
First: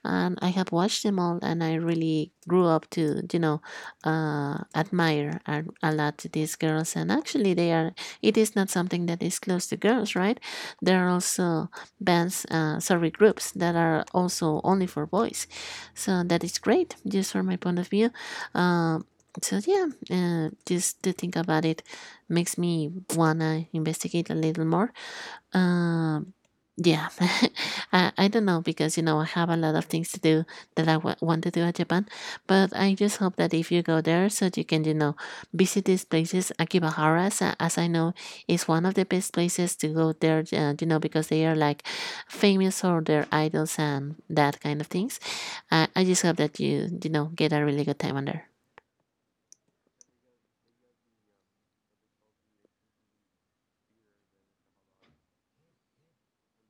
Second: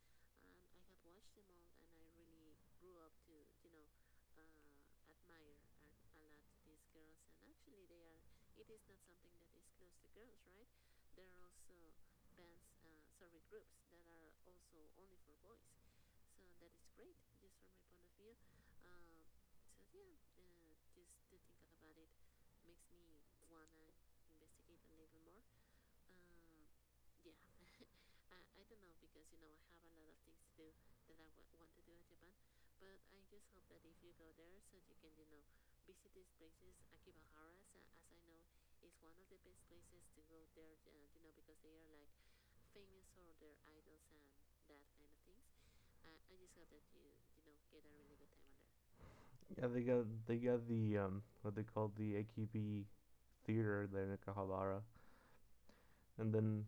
and I have watched them all, and I really grew up to, you know, admire a lot these girls. And actually they are, it is not something that is close to girls, right? There are also bands, sorry, groups that are also only for boys. So that is great just from my point of view. um, so yeah, just to think about it makes me wanna investigate a little more. um, yeah. *laughs* I don't know because you know I have a lot of things to do that want to do at Japan, but I just hope that if you go there, so you can, you know, visit these places. Akibahara, as I know, is one of the best places to go there, you know, because they are like famous for their idols and that kind of things. I just hope that you know, get a really good time on there. Yeah, they got the what they call the AKB theater there in Kahabara, and then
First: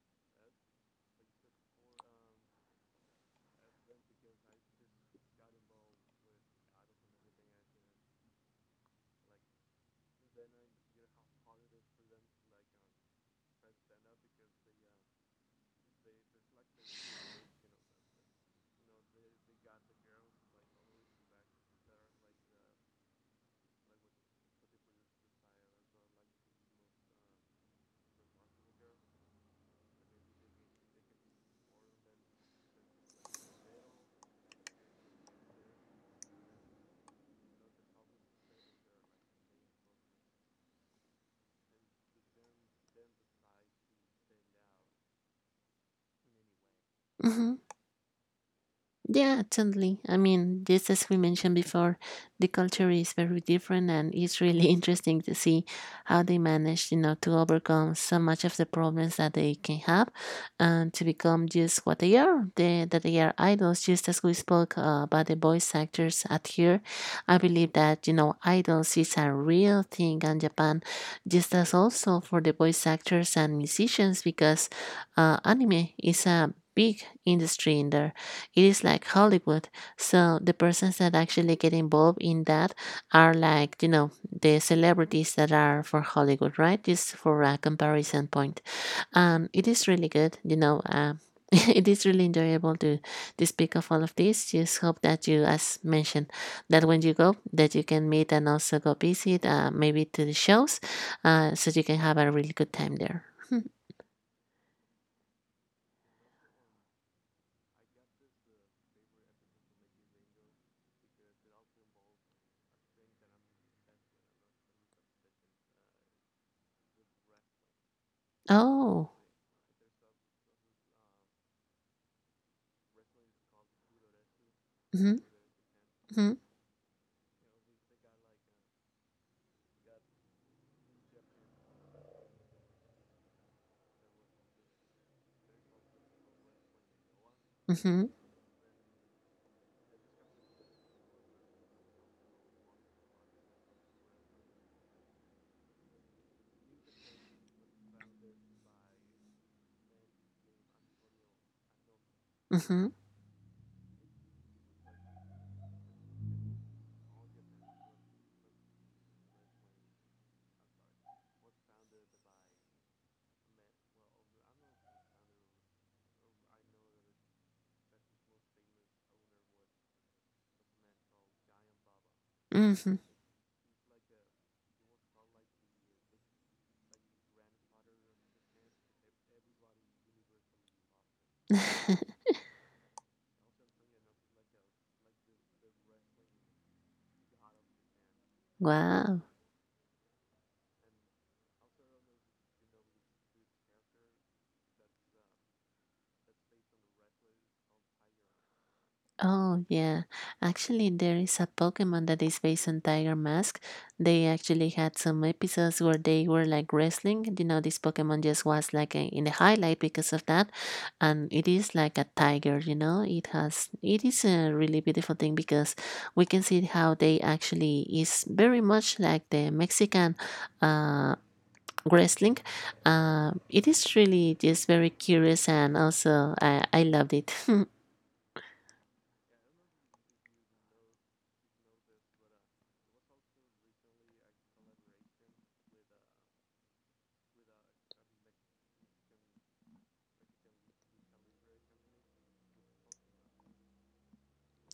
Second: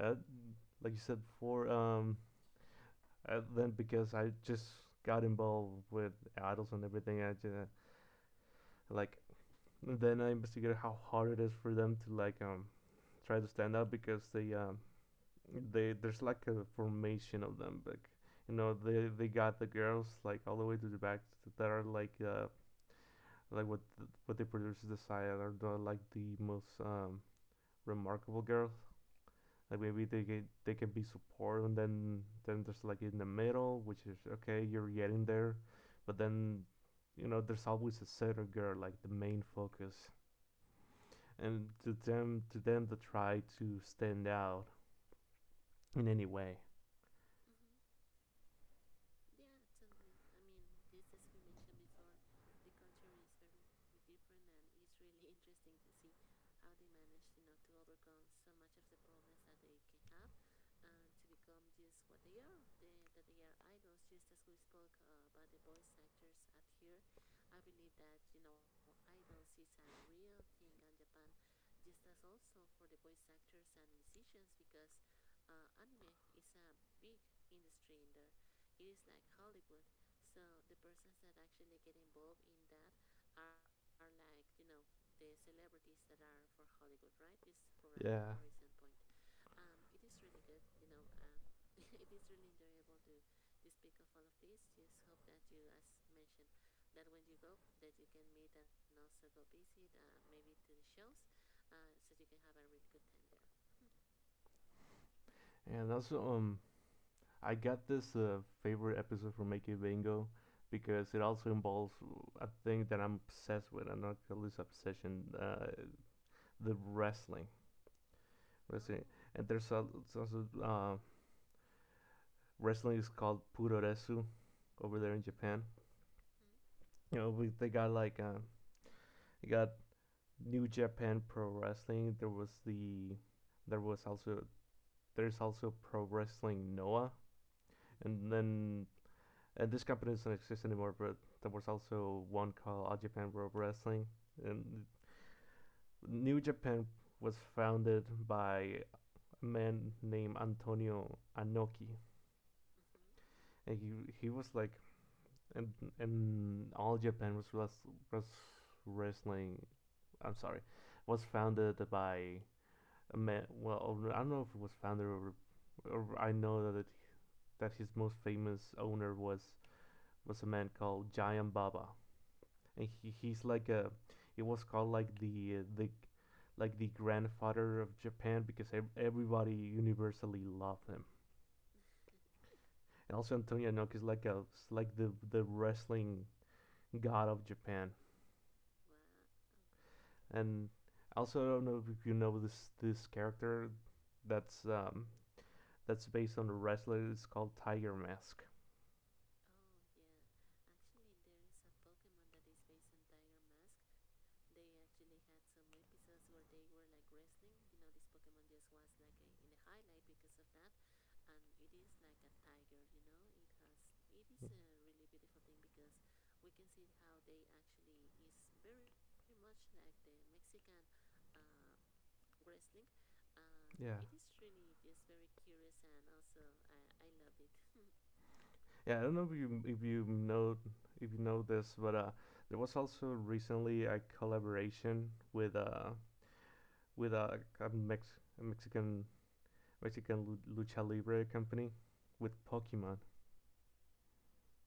uh, like you said before, then because I just got involved with idols and everything, I just like then I investigated how hard it is for them to try to stand up because they there's like a formation of them like you know they got the girls like all the way to the back that are what what the producers decide are the, like, the most remarkable girls. Like maybe they get they can be support, and then there's like in the middle which is okay you're getting there, but then you know there's always a center girl like the main focus. And to them to try to stand out in any way. hmm Yeah, totally. I mean, just as we mentioned before, the culture is very different, and it's really *laughs* interesting to see how they manage, you know, to overcome so much of the problems that they can have, and to become just what they are. They, that they are idols, just as we spoke about the voice actors at here. I believe that you know, idols is a real thing in Japan, just as also for the voice actors and musicians, because anime is a big industry in there. It is like Hollywood. So the persons that actually get involved in that are like, you know, the celebrities that are for Hollywood, right? Just for a comparison Yeah. point. It is really good, you know. *laughs* It is really enjoyable to speak of all of this. Just hope that you, as mentioned, that when you go, that you can meet and also go visit, maybe to the shows, so you can have a really good time there. *laughs* Hmm. And also, I got this favorite episode from Make It Bingo because it also involves a thing that I'm obsessed with, and not this obsession, the wrestling. Wrestling. Oh. Oh, and there's al- it's also wrestling is called Puroresu over Mm-hmm, there in Japan. You know, they got like they got New Japan Pro Wrestling. There was the there was also there's also Pro Wrestling Noah. mm-hmm, And then and this company doesn't exist anymore, but there was also one called All Japan Pro Wrestling. And New Japan was founded by a man named Antonio Inoki. mm-hmm, And he was like, and, and All Japan was wrestling, I'm sorry, was founded by a man, well, I don't know if it was founded or I know that his most famous owner was a man called Giant Baba, and he's like a it was called like the grandfather of Japan because everybody universally loved him. mm-hmm. *laughs* And also Antonio Inoki is like a is like the wrestling god of Japan. Wow. And also I don't know if you know this character that's um that's based on a wrestler. It's called Tiger Mask. Oh, yeah. Actually, there is a Pokemon that is based on Tiger Mask. They actually had some episodes where they were like wrestling. You know, this Pokemon just was like in the highlight because of that. And it is like a tiger, you know? It has, it is a really beautiful thing because we can see how they actually is very much like the Mexican uh, wrestling. It is Yeah. really just very curious, and also I loved it. *laughs* *laughs* Yeah, I don't know if you know this, but there was also recently a collaboration with a Mexican lucha libre company with Pokemon.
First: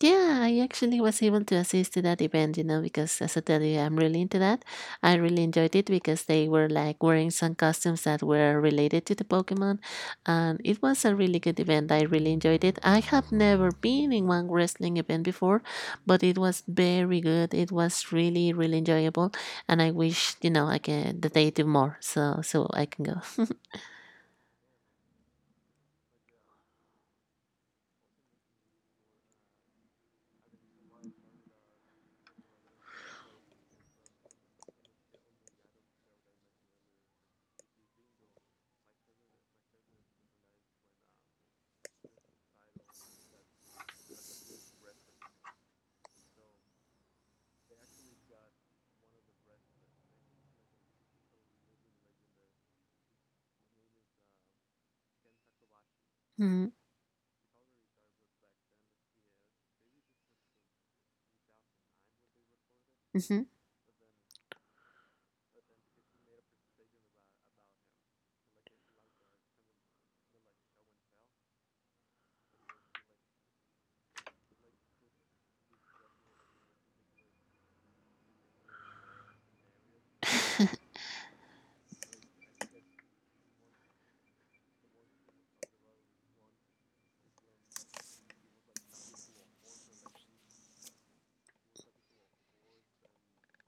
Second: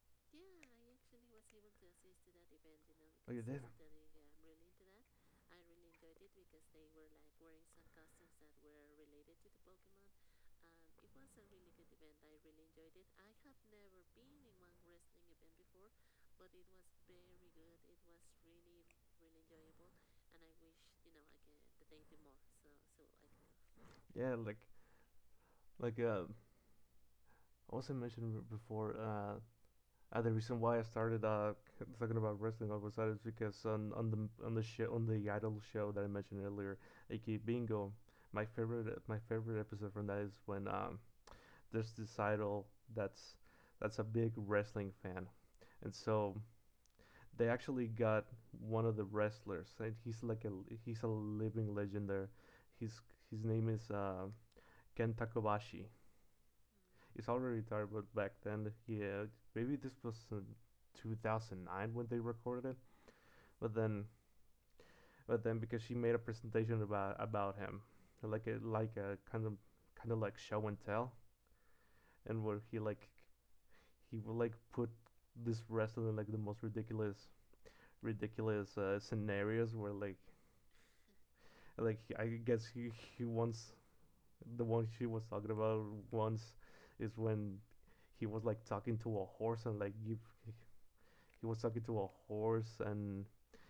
Yeah, I actually was able to assist to that event, you know, because Oh, as I you tell did? you, I'm really into that. I really enjoyed it because they were like wearing some costumes that were related to the Pokemon, and it was a really good event. I really enjoyed it. I have never been in one wrestling event before, but it was very good. It was really, really enjoyable, and I wish, you know, I can that they do more so I can go. That. Yeah, like like uh, I also mentioned before. The reason why I started *laughs* talking about wrestling all of a sudden is because on the show on the idol show that I mentioned earlier, aka Bingo, my favorite episode from that is when there's this idol that's that's a big wrestling fan, and so they actually got one of the wrestlers, and he's a living legend there. His his name is Ken Takabashi. Mm-hmm. He's already retired, but back then, yeah, maybe this was in 2009 when they recorded it. Mm-hmm. But then, but then because she made a presentation about him, like a kind of like show and tell, and where he would like put this wrestler in like the most ridiculous scenarios where like I guess he once the one she was talking about once is when he was like talking to a horse and like give he was talking to a horse, and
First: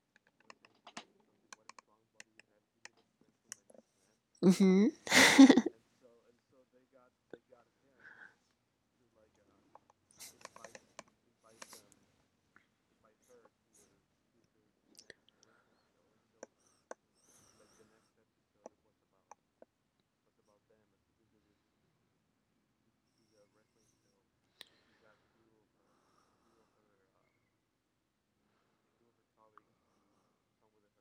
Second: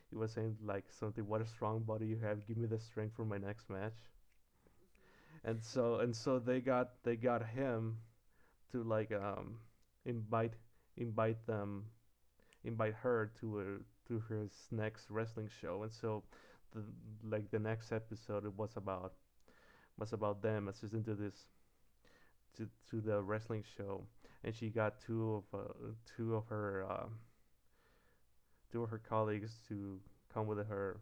he was saying like something, what a strong body you have, give me the strength for my next match. Mm-hmm. And so they got him to like invite invite them invite her to her to his next wrestling show. And so the like the next episode it was about them assisting to this to the wrestling show, and she got two of her um two of her colleagues to come with her,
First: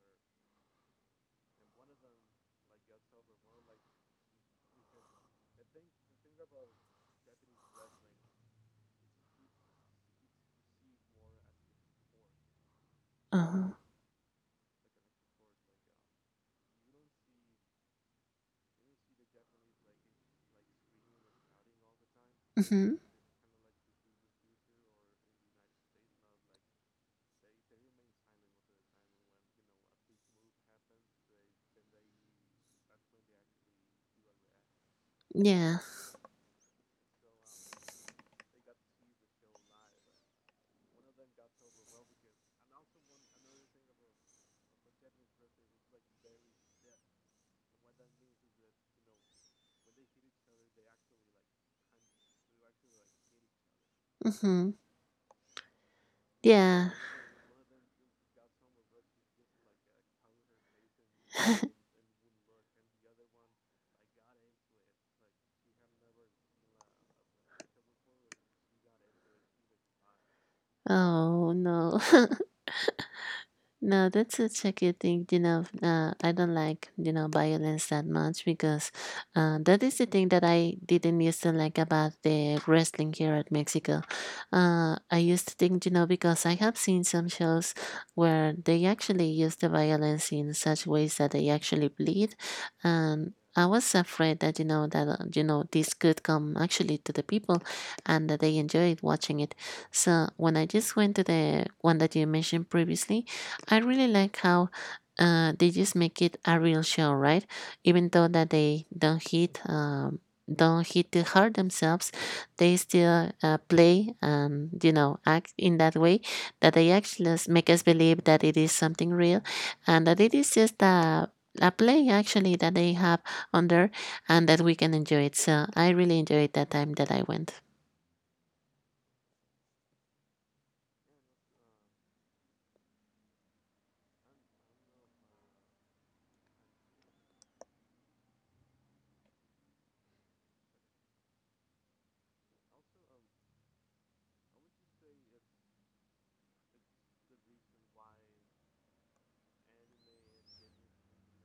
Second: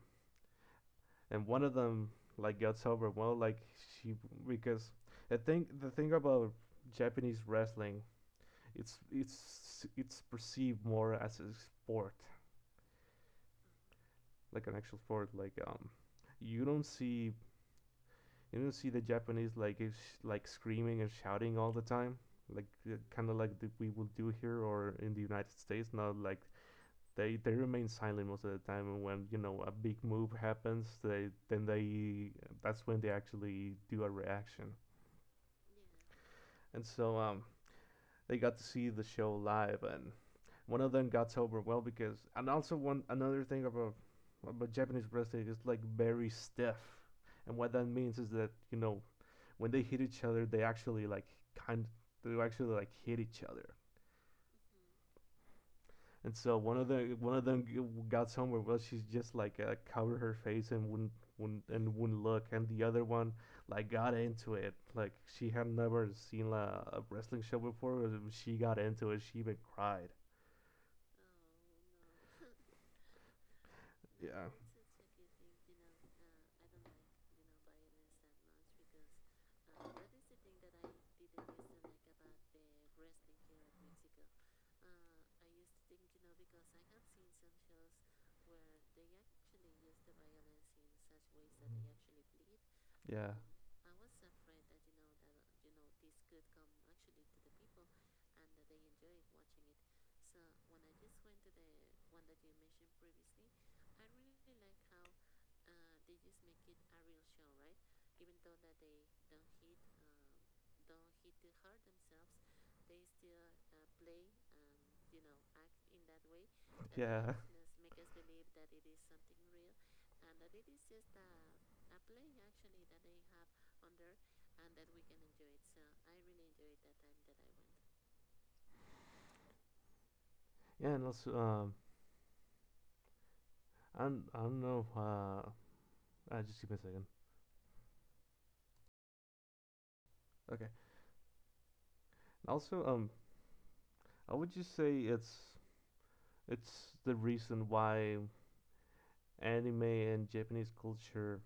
and one of them like gets overwhelmed, like she, because I think the thing about Japanese wrestling, it's perceived more as a sport, Uh-huh. like an actual sport. Like you don't see the Japanese like is like screaming and shouting all the time, like Mm-hmm. Kind of like the, we will do here or in the United States now. Like they remain silent most of the time, and when you know a big move happens, they, that's when they actually do a reaction. Yeah. And so they got to see the show live, and one of them got sober, well because, and also one, another thing about Japanese wrestling is, like, very stiff, and what that means is that, you know, when they hit each other, they actually like kind, they actually like hit each other. Mm-hmm. And so Yeah. One of them got somewhere where she's just like, covered her face and wouldn't look, and the other one like got into it. Like she had never seen, like, a wrestling show before, but she got into it. She even cried. Oh no. *laughs* No, Yeah. that's such a good It's thing. a You tricky know, thing, I don't you know. like, you know, violence that much because that is the thing that I didn't used to like about the wrestling here at Mexico. I used to think, you know, because I have seen some shows I where don't like they where they actually use the actually use the violence in violence in such ways such that they ways that actually they actually bleed, bleed. and Yeah. I was afraid that, you know, that you know, this could come actually to the people, and that they enjoyed watching it. So when I just went to the one that you mentioned previously, I really like how they just make it a real show, right? Even though that they don't hit the heart themselves, they still play and, you know, act in that way that they Yeah. *laughs* actually make Just us make us believe that believe it that is it is something something real, real. and that it is just a play actually that they have on there, and that we can enjoy it. So I really enjoyed that time that I went. Yeah, and also I do, I don't know. Just give me a second. Okay. Also, I would just say it's the reason why anime and Japanese culture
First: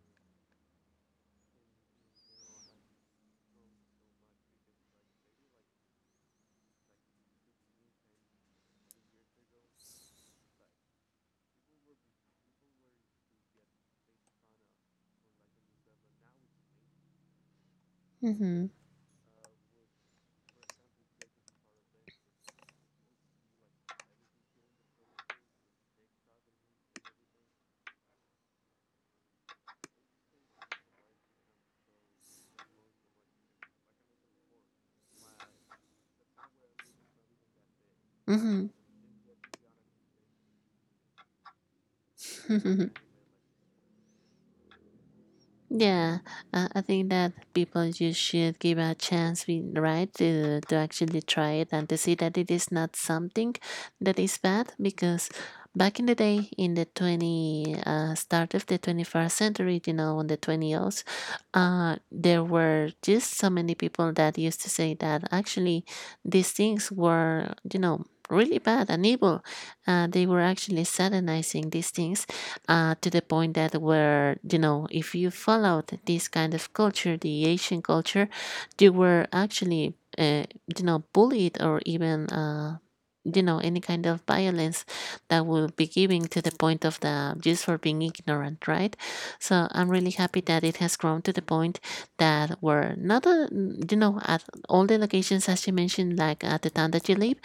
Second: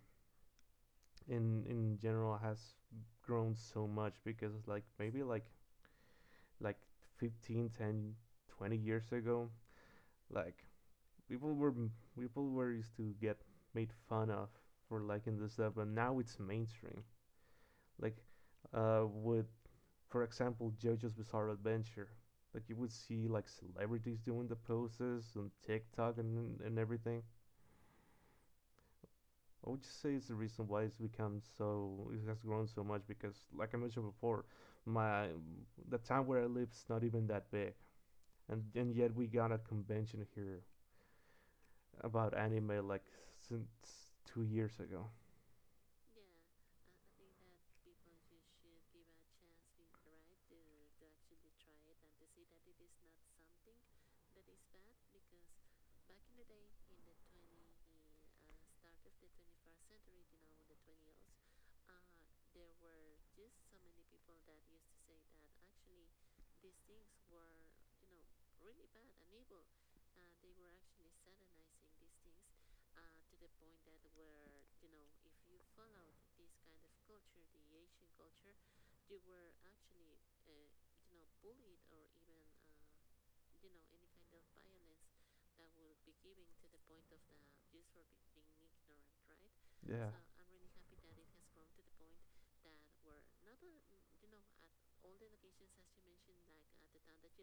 in general has grown so much, because like maybe like 15, 10, 20 years ago, like people were people were used to get made fun of for liking this stuff, but now it's mainstream. Like, Mm-hmm. With for example, JoJo's Bizarre Adventure. Like you would see like celebrities doing the poses on TikTok and everything. I would just say it's the reason why it has grown so much because, like I mentioned before, my the town where I live is not even that big, Mm-hmm. and yet we got a convention here about anime, *laughs* like, since 2 years ago. Yeah, I think that people just should give a chance, right, to actually try it and to see that it is not something that is bad. Because back in the day, in the 20, start of the 21st century, you know, on the 20s, there were just so many people that used to say that actually these things were, you know, really bad and evil. They were actually satanizing these things to the point that where, you know, if you followed this kind of culture, the asian culture, you were actually, you know, bullied, or even you know, any kind of violence that will be giving, to the point of the, just for being ignorant, right? So I'm really Yeah. happy that it has grown to the point that we're not you know, at all the locations, as you mentioned, like at the town that you live,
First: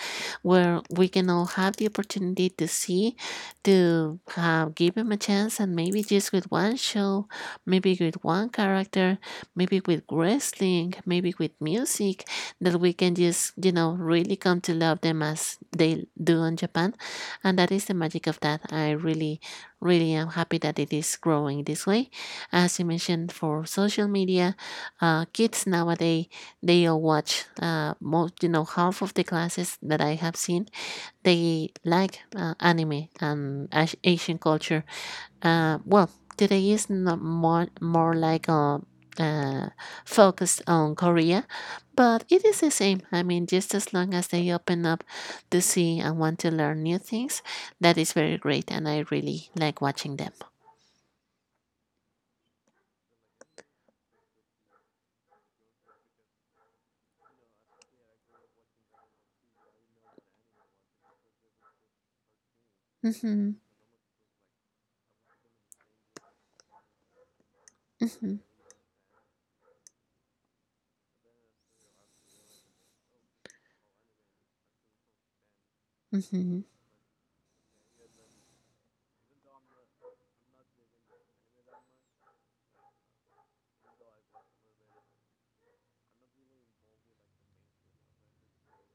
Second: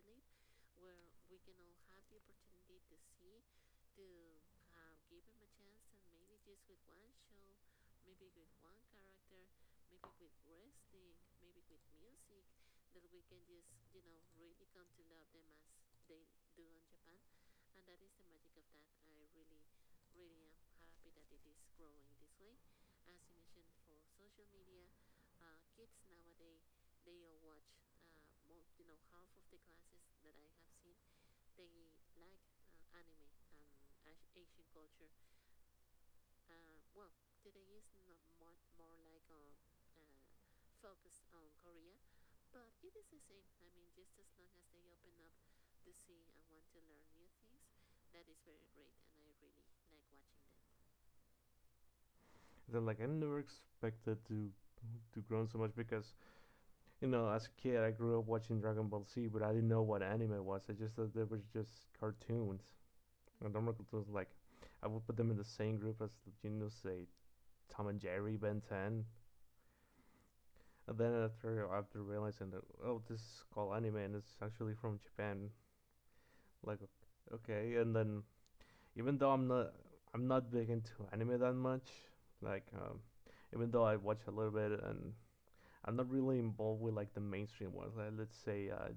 where we can all have the opportunity to see, to have give him a chance, and maybe just with one show, maybe with one character, maybe with wrestling, maybe with music, that we can just, you know, really come to love them as they do in Japan. And that is the magic of that. I really, really am happy that it is growing this way. As you mentioned, for social media, kids nowadays, they all watch most, you know, half of the classes that I have seen, they like anime and Asian culture. Well, today is not more like a, uh, focused on Korea, but it is the same. I mean, just as long as they open up to see and want to learn new things, that is very great, and I really like watching them. Then, like, I never expected to grow so much because, you know, as a kid, I grew up watching Dragon Ball Z, but I didn't know what anime was. I just thought they were just cartoons. And Hmm. normal cartoons, like, I would put them in the same group as, you know, say, Tom and Jerry, Ben 10. And then after realizing that, oh, this is called anime and it's actually from Japan. Hmm. Hmm. Like, okay. And then, even though I'm not big into anime that much, like, even though I watch a little bit, and I'm not really involved with like the mainstream ones. Like, let's say,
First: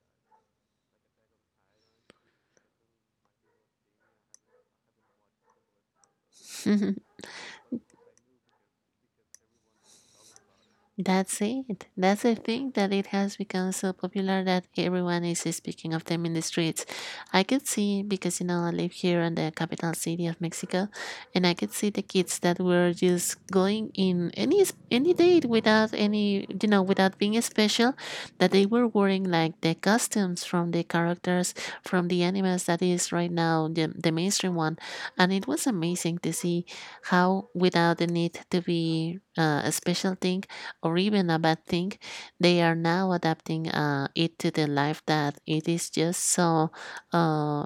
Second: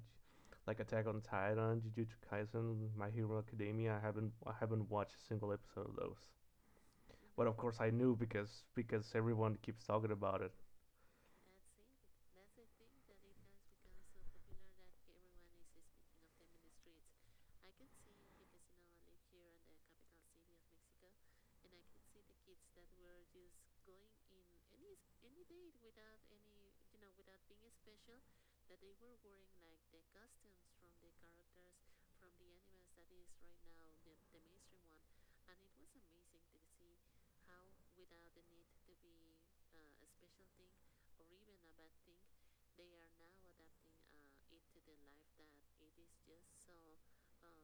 like Attack on Titan, Jujutsu Kaisen, My Hero Academia. I haven't watched a single episode of those. *laughs* But of course, I knew because everyone keeps talking about it. That's it. That's the thing that it has become so popular that everyone is speaking of them in the streets. I could see, because you know, I live here in the capital city of Mexico, and I could see the kids that were just going in any date without any, you know, without being special, that they were wearing like the costumes from the characters from the animes that is right now the mainstream one. And it was amazing to see how, without the need to be a special thing, or even a bad thing, they are now adapting it to the life that it is just so, uh,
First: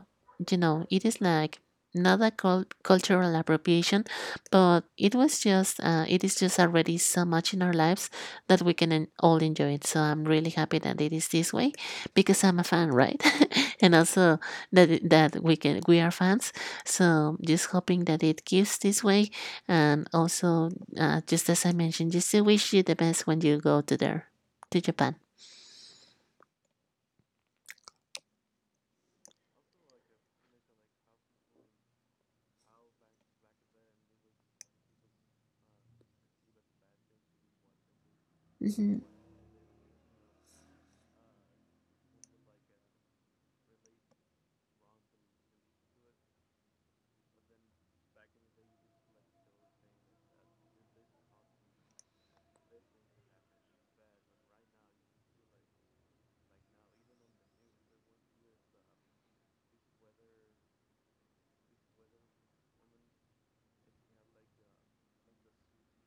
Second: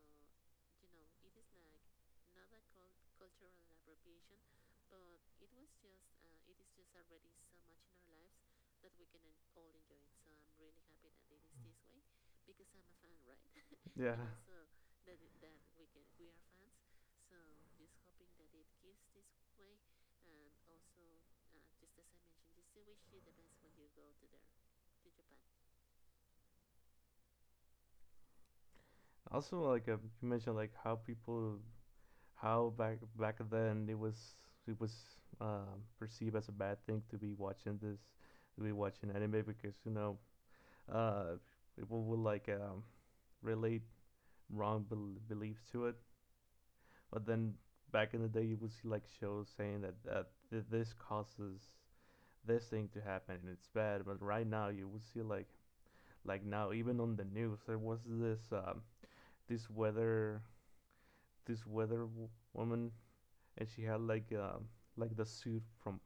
you know, it is like not a cultural appropriation, but it was just, it is just already so much in our lives that we can all enjoy it. So I'm really happy that it is this way This because I'm a fan, right? *laughs* And Yeah. also that that we are fans. So just hoping that it keeps this way, and also just as I mentioned, just to wish you the best when you go to there, to Japan. Also, like you mentioned, like how people, how back then it was, it was perceived as a bad thing to be watching this, to be Mm-hmm. watching anime because, you know, uh, people will like, relate wrong beliefs to it. But then back in the day, you would see like shows saying that this causes this thing to happen and it's bad. But right now, you would see like, now even on the news there was this this weather, woman, and she had like, like the suit from,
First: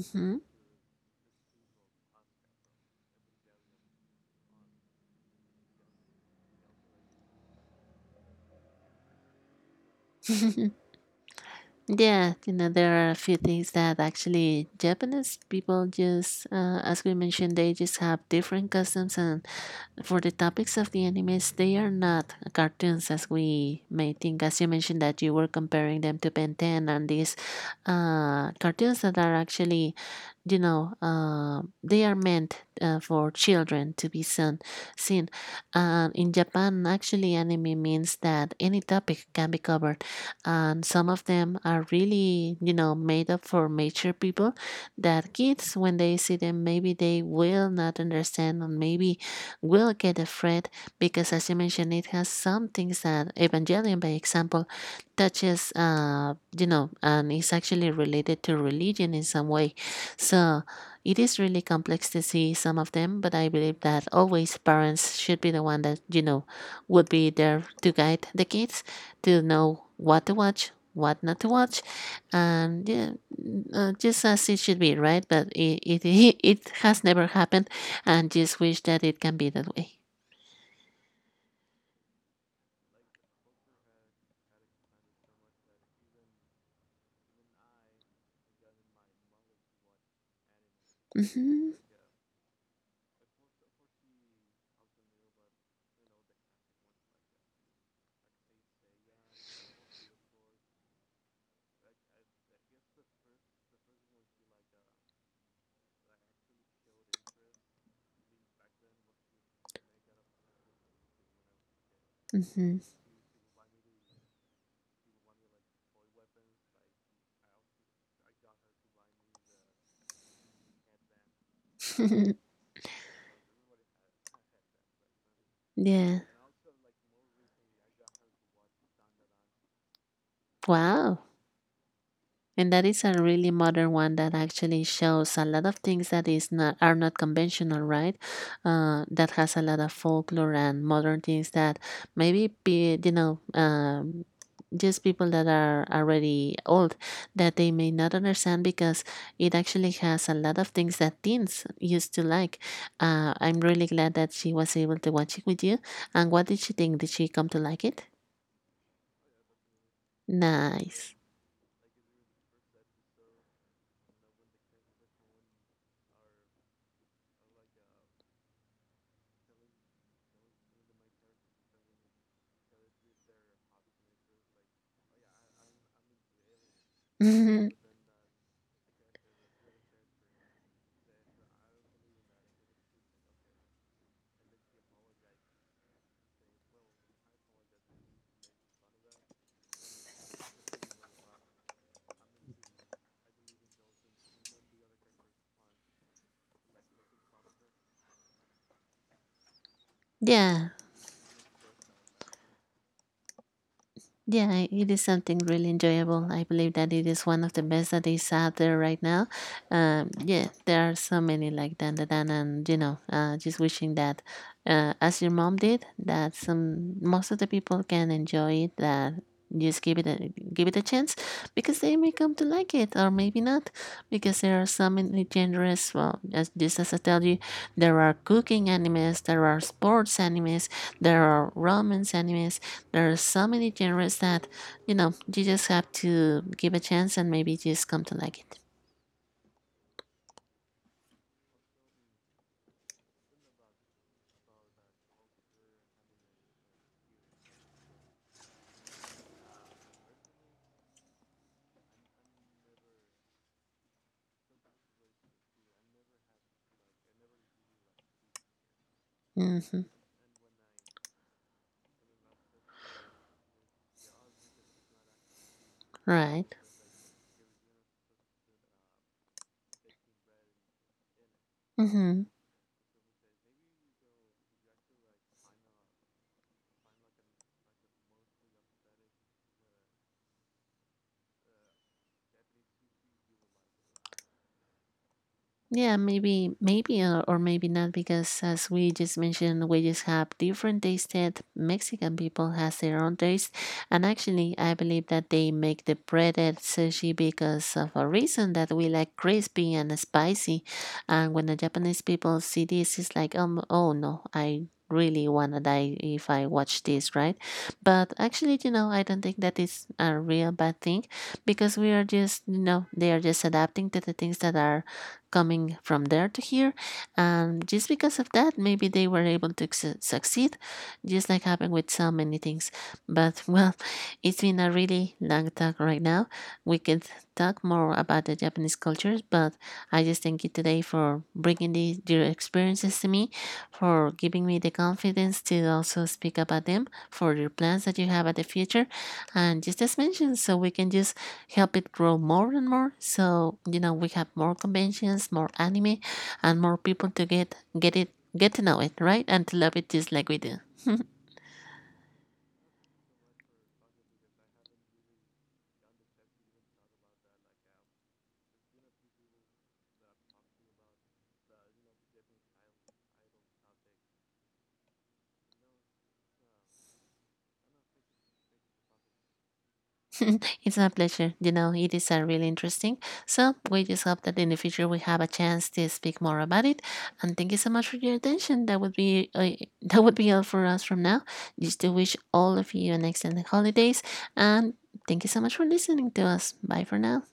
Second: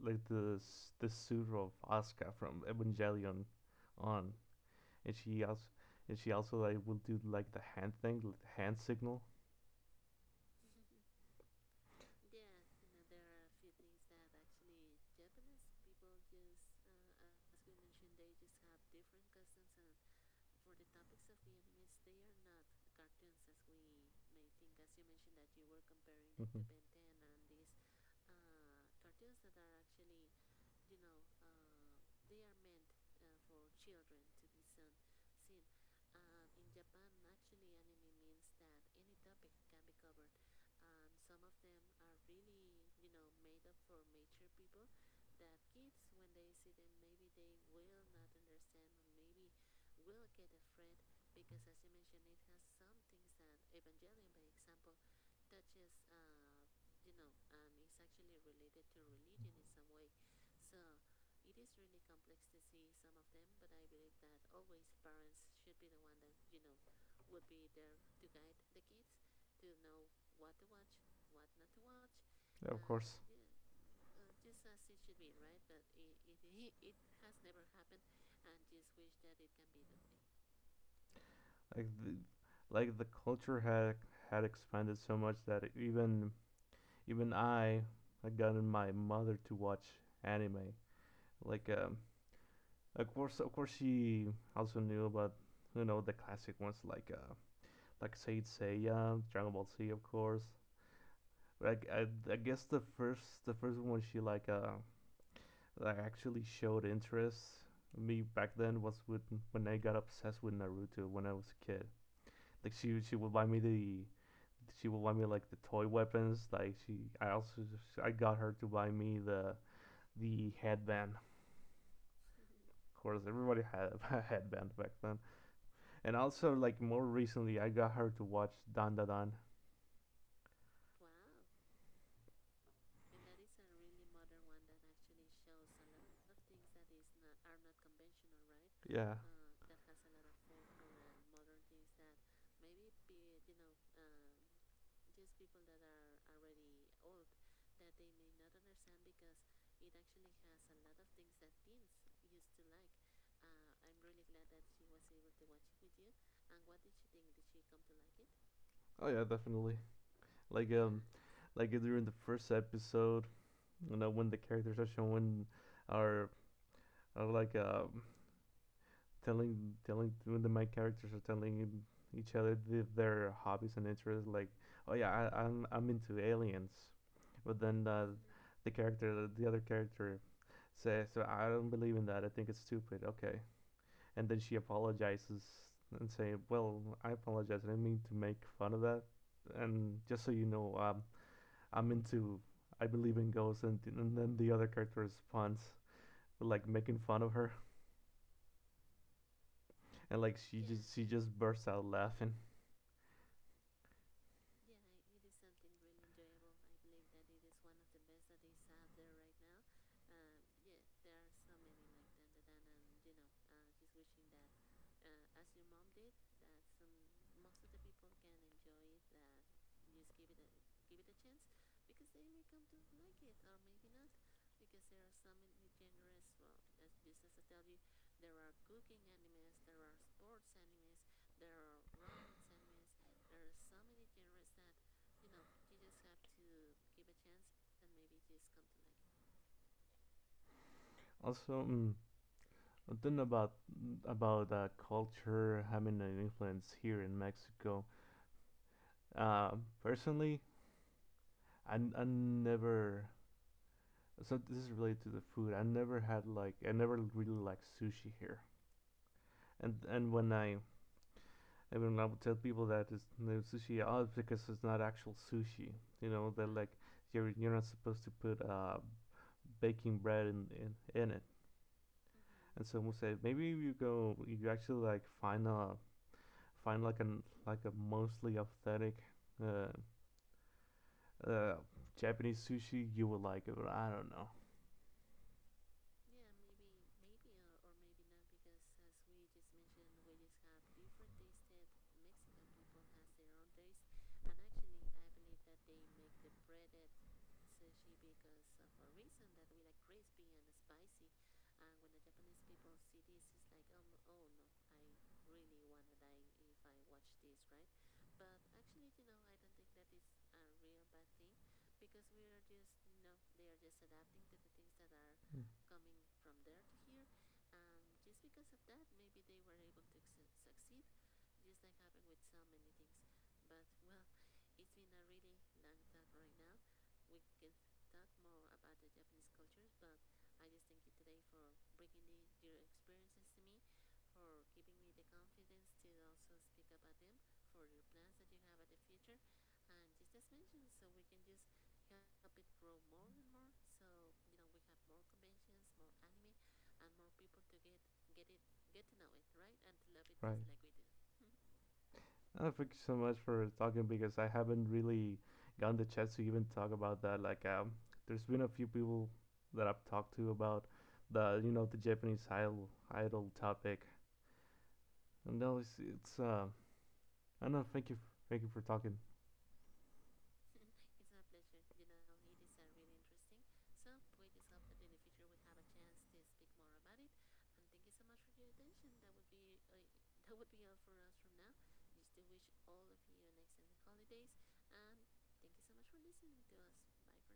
like the suit of Asuka from Evangelion on, and she also, and she also like will do like the hand thing, like the hand signal. *laughs* Yeah, you know, there are a few things that actually Japanese people just, as we mentioned, they just have different customs. And for the topics of the animes, they are not cartoons as we may think. As you mentioned, that you were comparing them to Ben Mhm. 10 and these cartoons that are actually, you know, they are meant for children to be seen. And in Japan, actually, anime means that any topic can be covered, and some of them are really, you know, made up for mature people, that kids, when they see them, maybe they will not understand, and maybe will get afraid because, as you mentioned, it has some things that Evangelion, by example, touches, uh, you know, and is actually related to religion in some way. So it is really complex to see some of them, but I believe that always parents should be the one that, you know, would be there to guide the kids, to know what to watch, what not to watch. Yeah, of And yeah, course, mm, just as it should be, right? But it *laughs* it has never happened, and just wish that it can be that way. yeah, like the culture had expanded so much that even I had gotten my mother to watch anime. Like Mm-hmm. Of course, she also knew about, you know, the classic ones, like Saint Seiya, Dragon Ball Z, of course. I guess the first one she like actually showed interest in me back then was with, when I got obsessed with Naruto when I was a kid. Like Mm-hmm. She would buy me the, she would buy me like the toy weapons. Like she I also, I got her to buy me the headband. Of course, everybody had *laughs* a headband back then. And *laughs* Yeah. also, like, more recently, I got her to watch Dandadan. Wow. And that is a really modern one that actually shows a lot of things that is not are not conventional, right? Yeah. That has a lot of folklore and modern things that maybe be, you know, just people that are already old, that they may not understand, because it actually has a lot of things that teens used to like. I'm really glad that she was able to watch it with you. And what did she think? Did she come to like it? That Oh yeah, definitely. Like, Nice. like during the first episode, you know, when the characters are showing, are are like, telling, when the main characters are telling each other their hobbies and interests, like, oh yeah, I'm into aliens, but then *laughs* the other character says, so I don't believe in that. I think it's stupid. Okay, and then she apologizes and say, well, I apologize. I didn't mean to make fun of that. And just so you know, I'm into I believe in ghosts, and then the other character responds with, like, making fun of her, and like she, yeah, Yeah. just she just bursts out laughing. Yeah, it is something really enjoyable. I believe that it is one of the best that is out there right now. Yeah, there are so many like Dan Dan Dan, and you know, just wishing that, as your mom did, that some most of the people can enjoy it. That just give it a chance, because they may come to like it or maybe not, because there are so many genres. Well, as just as I tell you, there are cooking animes, there are sports animes, there are romance animes, there are so many genres that, you know, you just have to give a chance and maybe just come to like it. Also, mm, one about culture having an influence here in Mexico. Uh, Personally, I never, so this is related to the food. I never really liked sushi here. Hmm. And when I Everyone, I would tell people that it's no sushi at all because it's not actual sushi. You know, they're Right. like, you're not supposed to put baking bread in, in it. Hmm. And someone said, maybe you go, you actually like find a, find like an, like a mostly authentic uh, uh, Japanese sushi, you will like it. But I don't know. Yeah, maybe, maybe, or maybe not, because as we just mentioned, we just have different tastes, that Mexican people has their own taste, and actually, I believe that they make the breaded sushi because of a reason that we like crispy and spicy, and when the Japanese people see this, it's like, oh no, I really wanna die if I watch this, right? But actually, you know, I don't think that is a real bad thing, because we are just, you know, they are just adapting to the things that are coming from there to here. And just because of that, maybe they were able to succeed, just like happened with so many things. But *laughs* well, it's been a really long talk right now. We could talk more about the Japanese cultures, but I just thank you today for bringing these, your experiences to me, for giving me the confidence to also speak about them, for your plans that you have at the future. And just as mentioned, so we can just help it grow more and more. So you know we have more conventions, more anime, and more people to get it get to know it, right? And to love it just like Right. we do. *laughs* Thank you so much for talking, because I haven't really gotten the chance to even talk about that. Like, there's been a few people that I've talked to about the you know, the Japanese idol topic. And no, it's, I don't know. Thank you for talking. It's my pleasure. You know, it is a really interesting. So we just hope that in the future we have a chance to speak more about it. And thank you so much for your attention. That would be *laughs* that would be all for us from now. Just to wish all of you an excellent holidays, and thank you so much for listening to us. Bye for now.